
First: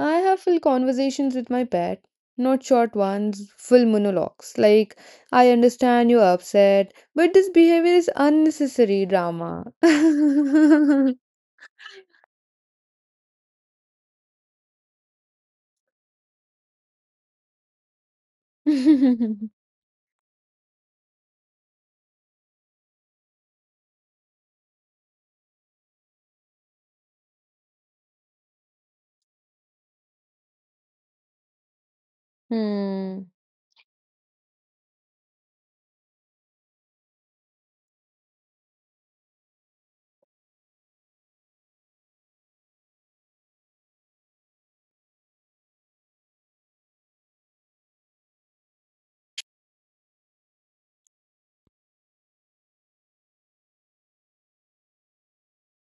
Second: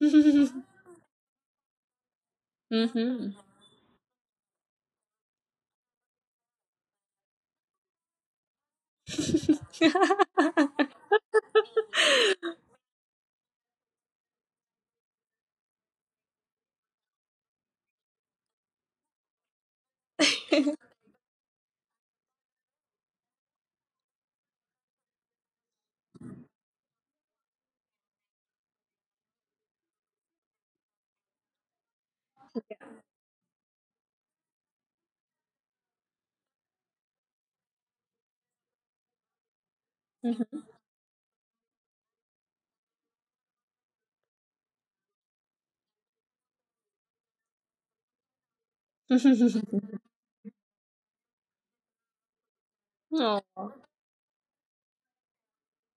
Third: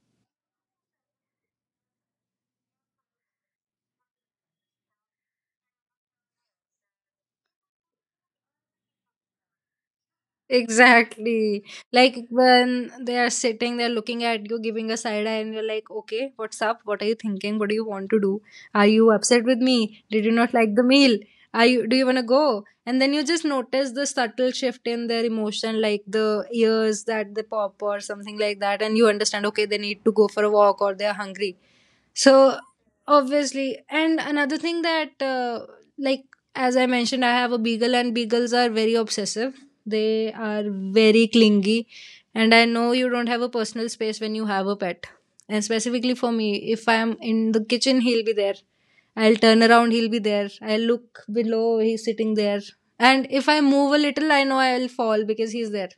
S2: I have full conversations with my pet, not short
S3: Mhm.
S2: ones, full monologues. Like, I understand you're upset, but this behavior is unnecessary drama. Hmm.
S1: Exactly. Like, when they are sitting there looking at you, giving a side eye, and you're like, okay, what's up? What are you thinking? What do you want to do? Are you upset with me? Did you not like the meal? Do you want to go? And then you just notice the subtle shift in their emotion, like the ears that they pop or something like that. And you understand, okay, they need to go for a walk or they're hungry. So obviously, and another thing that like as I mentioned, I have a beagle, and beagles are very obsessive. They are very clingy, and I know you don't have a personal space when you have a pet. And specifically for me, if I am in the kitchen, he'll be there. I'll turn around, he'll be there. I'll look below, he's sitting there. And
S3: Oh,
S1: if I move a little, I know I'll fall because he's there.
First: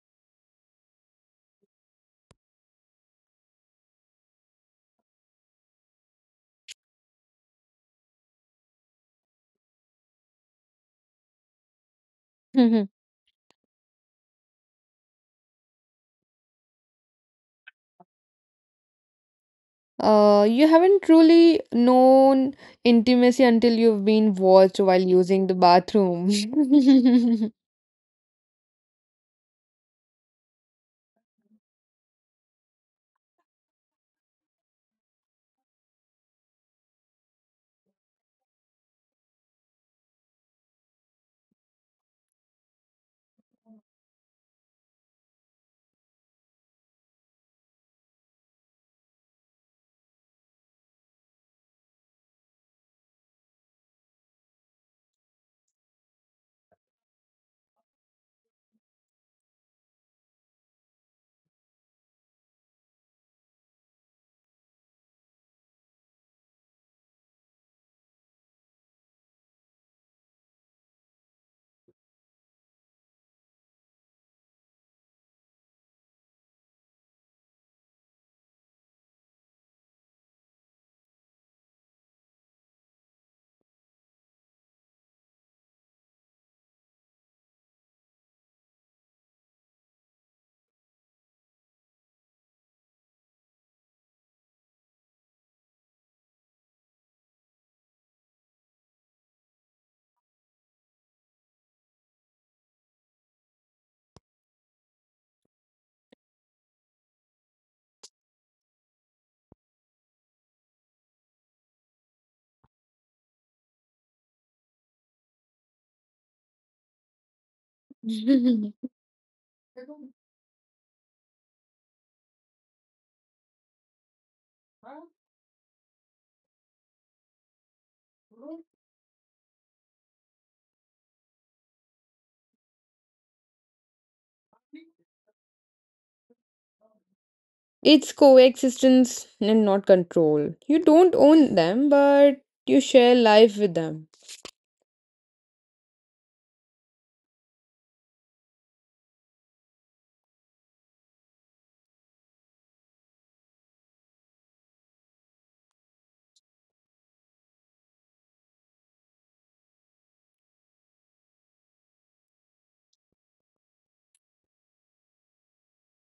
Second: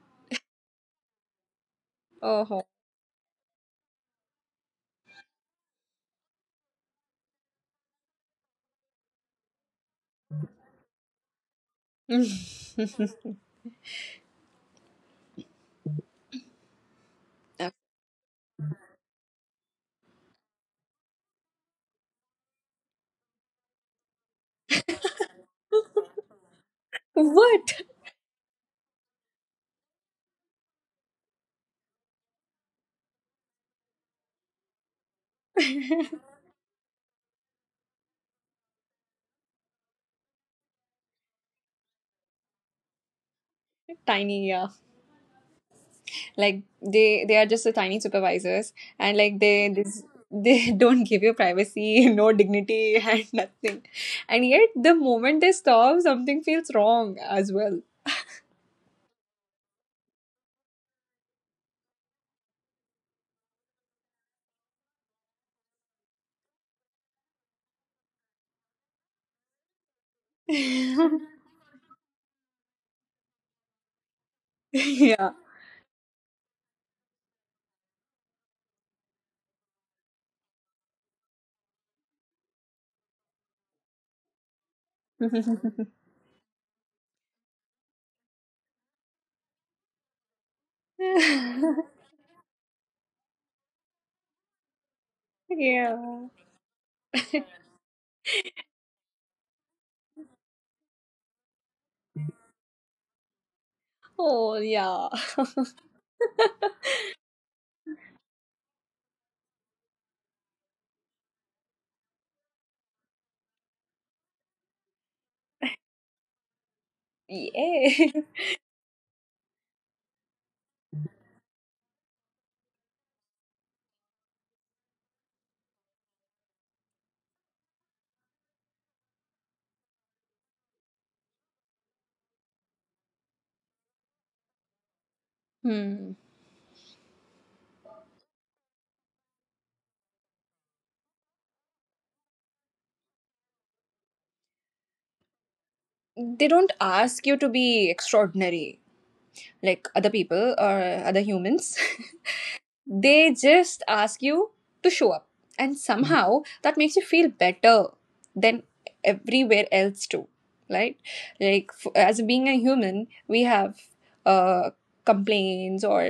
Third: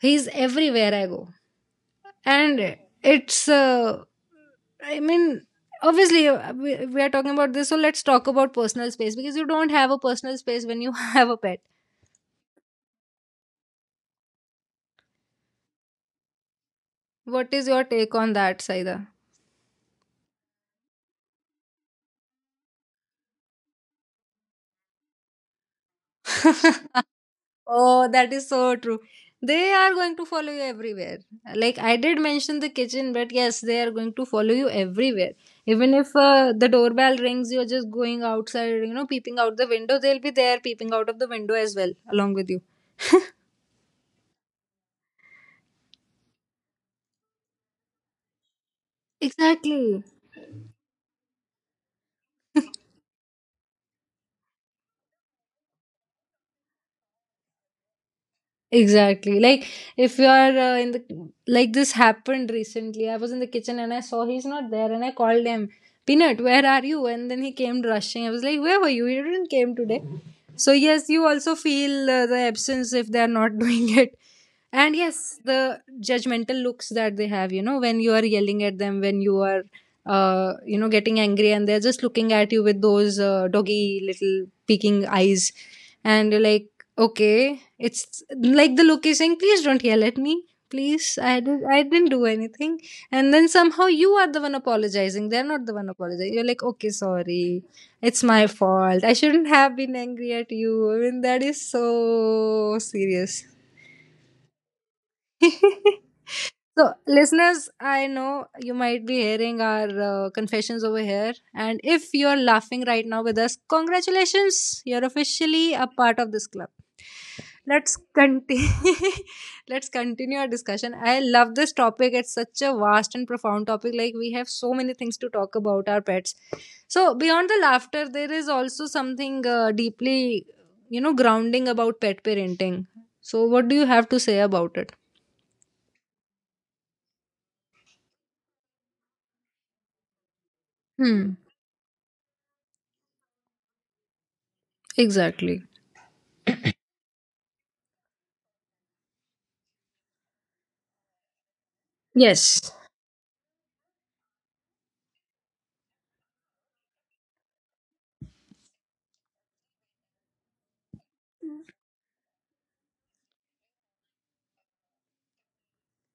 S1: He's everywhere I go.
S3: oh.
S1: And it's, I mean, obviously we are talking about this, so let's talk about personal space because you don't have a personal space when you have a pet. What is your take on that, Saida?
S2: You haven't truly known intimacy until you've been watched while using the bathroom.
S3: What?
S1: Oh, that is so true. They are going to follow you everywhere. Like, I did mention the kitchen, but yes, they are going to follow you everywhere. Even if the doorbell rings, you're just going outside, you know, peeping out the window, they'll be there peeping out of the window as well, along with you.
S3: Tiny, yeah. Like, they are just a tiny supervisors. And, like, they this
S1: Exactly.
S3: they don't give you privacy, no dignity and nothing. And yet the moment they stop, something feels wrong as well.
S1: Exactly. Like, if you are in the like this happened recently. I was in the kitchen and I saw he's not there, and I called him, Peanut, where are you? And then he came rushing. I was like, where were you? You didn't came today. So
S3: Yeah.
S1: yes, you also feel the absence if they are not doing it. And yes, the judgmental looks that they have, you know, when you are yelling at them, when you are, you know, getting angry, and they're just looking at you with those doggy little peeking eyes, and you're like, okay, it's like the look is saying, please don't yell at me. Please, I didn't do anything. And then somehow you are the one apologizing. They're not the one
S3: Yeah.
S1: apologizing. You're like, okay, sorry. It's my fault. I shouldn't have been angry at you. I mean, that is so serious.
S3: Oh yeah.
S1: So, listeners, I know you might be hearing our confessions over here. And if you're laughing right now with us, congratulations! You're officially a part of this club. Let's
S3: Yeah.
S1: continue. Let's continue our discussion. I love this topic. It's such a vast and profound topic. Like, we have so many things to talk about our pets. So beyond the laughter, there is also something deeply, you know, grounding about pet parenting. So what do you have to say about it?
S3: Hmm.
S2: It's coexistence and not control. You don't
S1: Hmm.
S2: own them, but you share life with them.
S1: Exactly.
S3: They don't ask you to be extraordinary like other people or other humans.
S1: Yes.
S3: They just ask you to show up. And somehow that makes you feel better than everywhere else, too. Right? Like, as being a human, we have uh, complaints or,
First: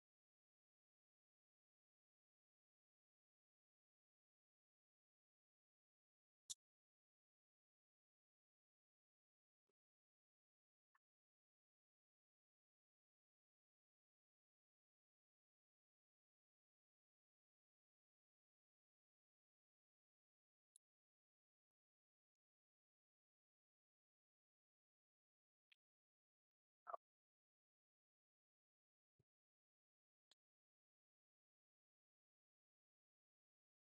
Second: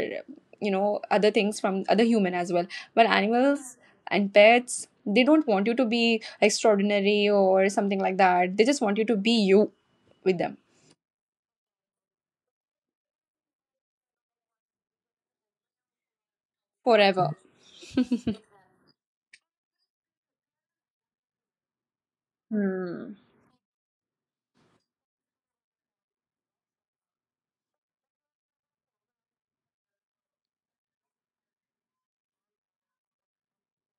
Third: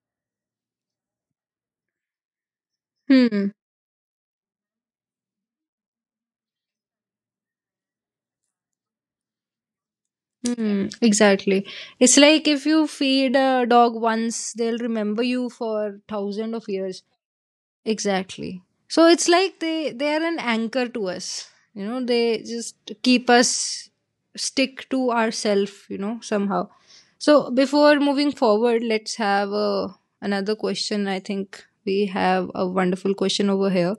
S3: you know, other things from other human as well. But
S1: Hmm.
S3: animals and pets, they don't want you to be extraordinary or something like that. They just want you to be you with them
S1: Hmm. Exactly. It's like, if you feed a dog once, they'll remember you for thousand of years.
S3: forever.
S1: Exactly. So it's like they are an anchor to us. You know, they just
S3: Hmm.
S1: keep us stick to ourself, you know, somehow. So before moving forward, let's have a, another question. I think we have a wonderful question over here.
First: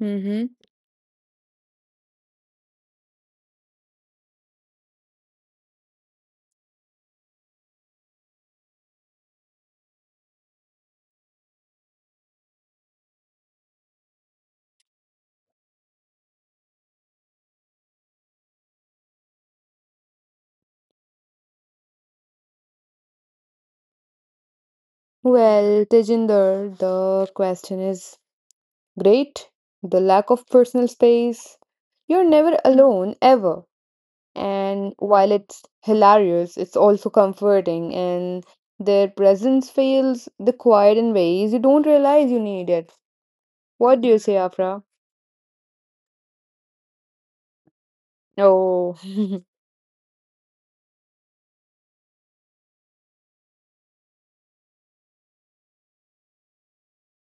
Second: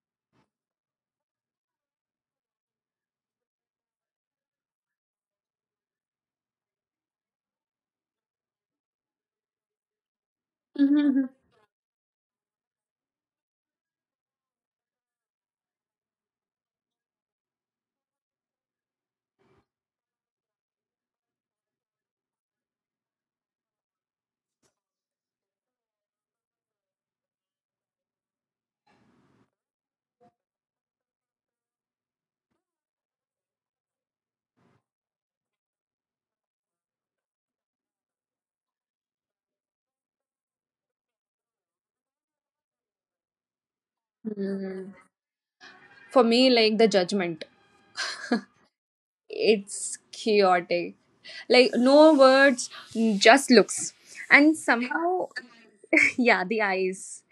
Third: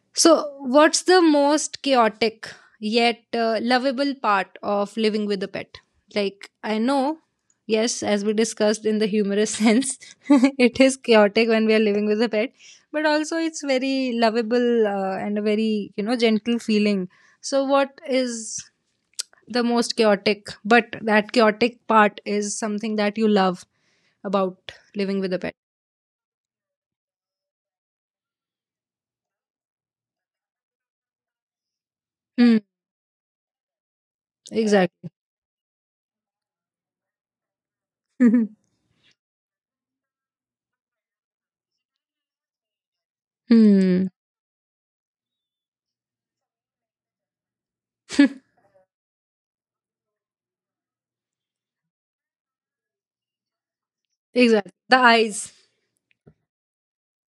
S2: Mm-hmm.
S1: So, what's the most chaotic yet lovable part of living with a pet? Like, I know, yes, as we discussed in the humorous sense, it is chaotic when we are living with a pet, but also it's very lovable and a very, you know, gentle feeling. So what is the most chaotic, but that chaotic part is something that you love about living with a pet.
S2: Well, Tejinder, the question is great. The lack of personal space. You're never
S1: Hmm.
S2: alone, ever. And
S1: Exactly.
S2: while it's hilarious, it's also comforting, and their presence feels the quiet in ways you don't realize you need it. What do
S1: Hmm.
S2: you say, Afra?
S3: For me, like the judgment.
S2: Oh.
S3: It's chaotic. Like, no words, just looks. And
S1: Exactly, the
S3: somehow
S1: eyes.
S3: yeah, the eyes.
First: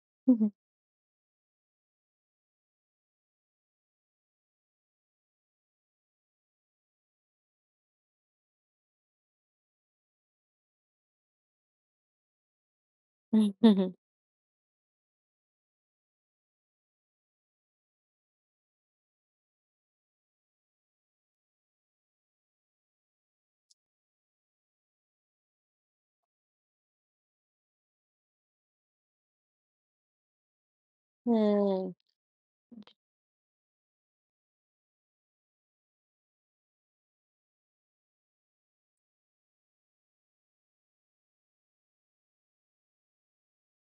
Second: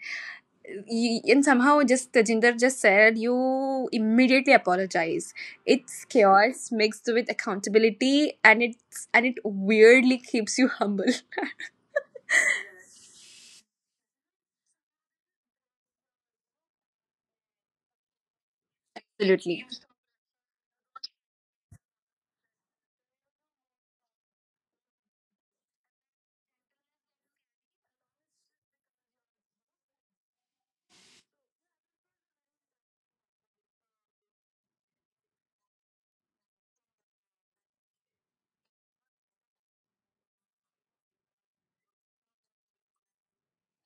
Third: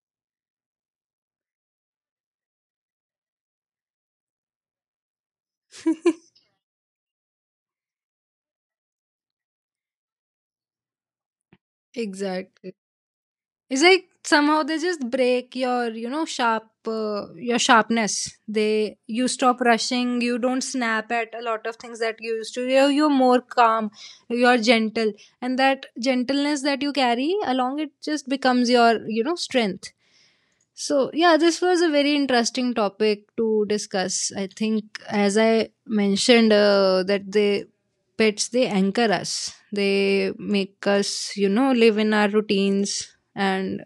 S3: And somehow, just Tajinder just said, you immediately apologize. It's chaos mixed with accountability, and it's, and it weirdly keeps you humble.
S1: Exactly. It's like somehow they just break your, you know, sharp, your sharpness. You stop
S3: Absolutely.
S1: rushing. You don't snap at a lot of things that you used to. You're more calm. You're gentle, and that gentleness that you carry along, it just becomes your, you know, strength. So, yeah, this was a
S2: Hmm.
S1: very interesting topic to discuss. I think, as I mentioned, that the pets, they anchor us, they make us, you know, live in our routines, and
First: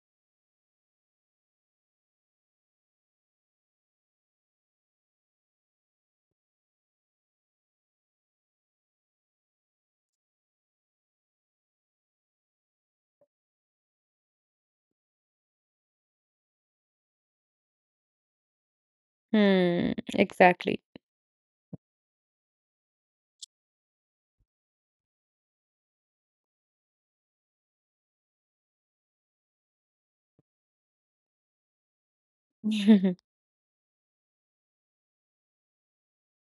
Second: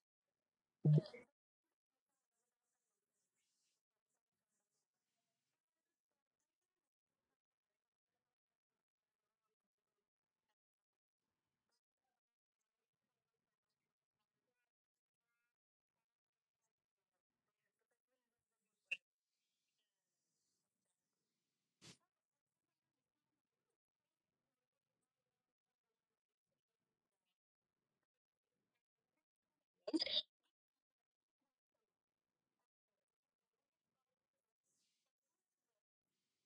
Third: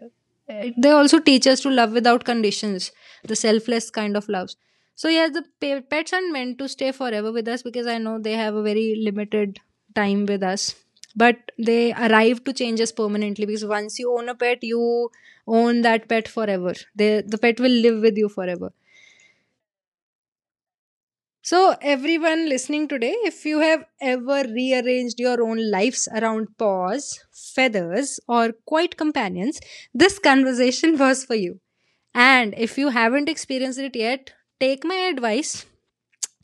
S1: they also teach us to love without conditions, the selfless kind of love. So, yeah, the pets aren't meant to stay forever with us, because I know they have a very limited time with us, but they arrive to change us permanently, because once you own a pet, you own that pet forever. The pet will live with you forever.
S2: Hmm, exactly.
S1: So, everyone listening today, if you have ever rearranged your own lives around paws, feathers, or quiet companions, this conversation was for you. And if you haven't experienced it yet, take my advice.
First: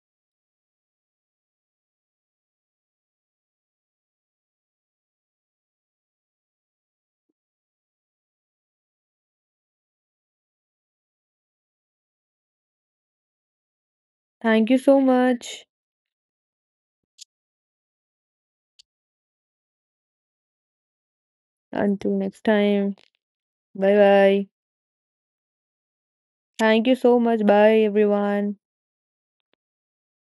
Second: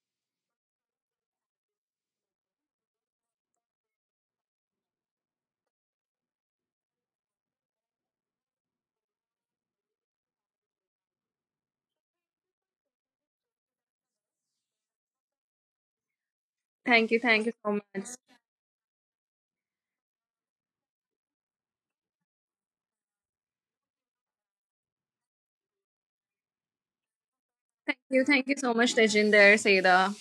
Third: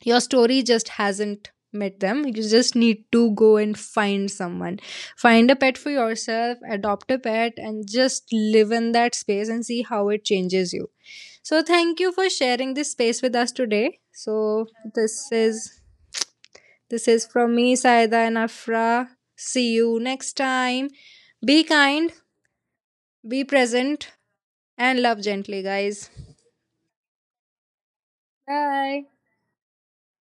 S1: Your story just hasn't met them. You just need to go and find someone. Find a pet for yourself, adopt a pet, and just live in that space and see how it changes you. So thank you for sharing this space with us today. So
S2: Thank you so
S1: this
S2: much.
S1: is this
S3: thank you
S1: is
S3: thank you
S1: from me,
S3: so much.
S1: Saida and Afra. See you next time. Be kind,
S2: Until next time.
S1: be
S2: Bye
S1: present,
S2: bye.
S1: and love gently, guys.
S2: Thank you so much. Bye
S3: Thank you
S2: everyone.
S3: so much,
S1: Bye.
S3: Tejinder, Saida.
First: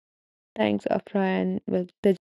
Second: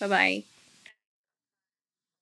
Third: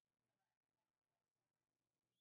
S3: Bye bye.
S2: Thanks, Afra, and well, the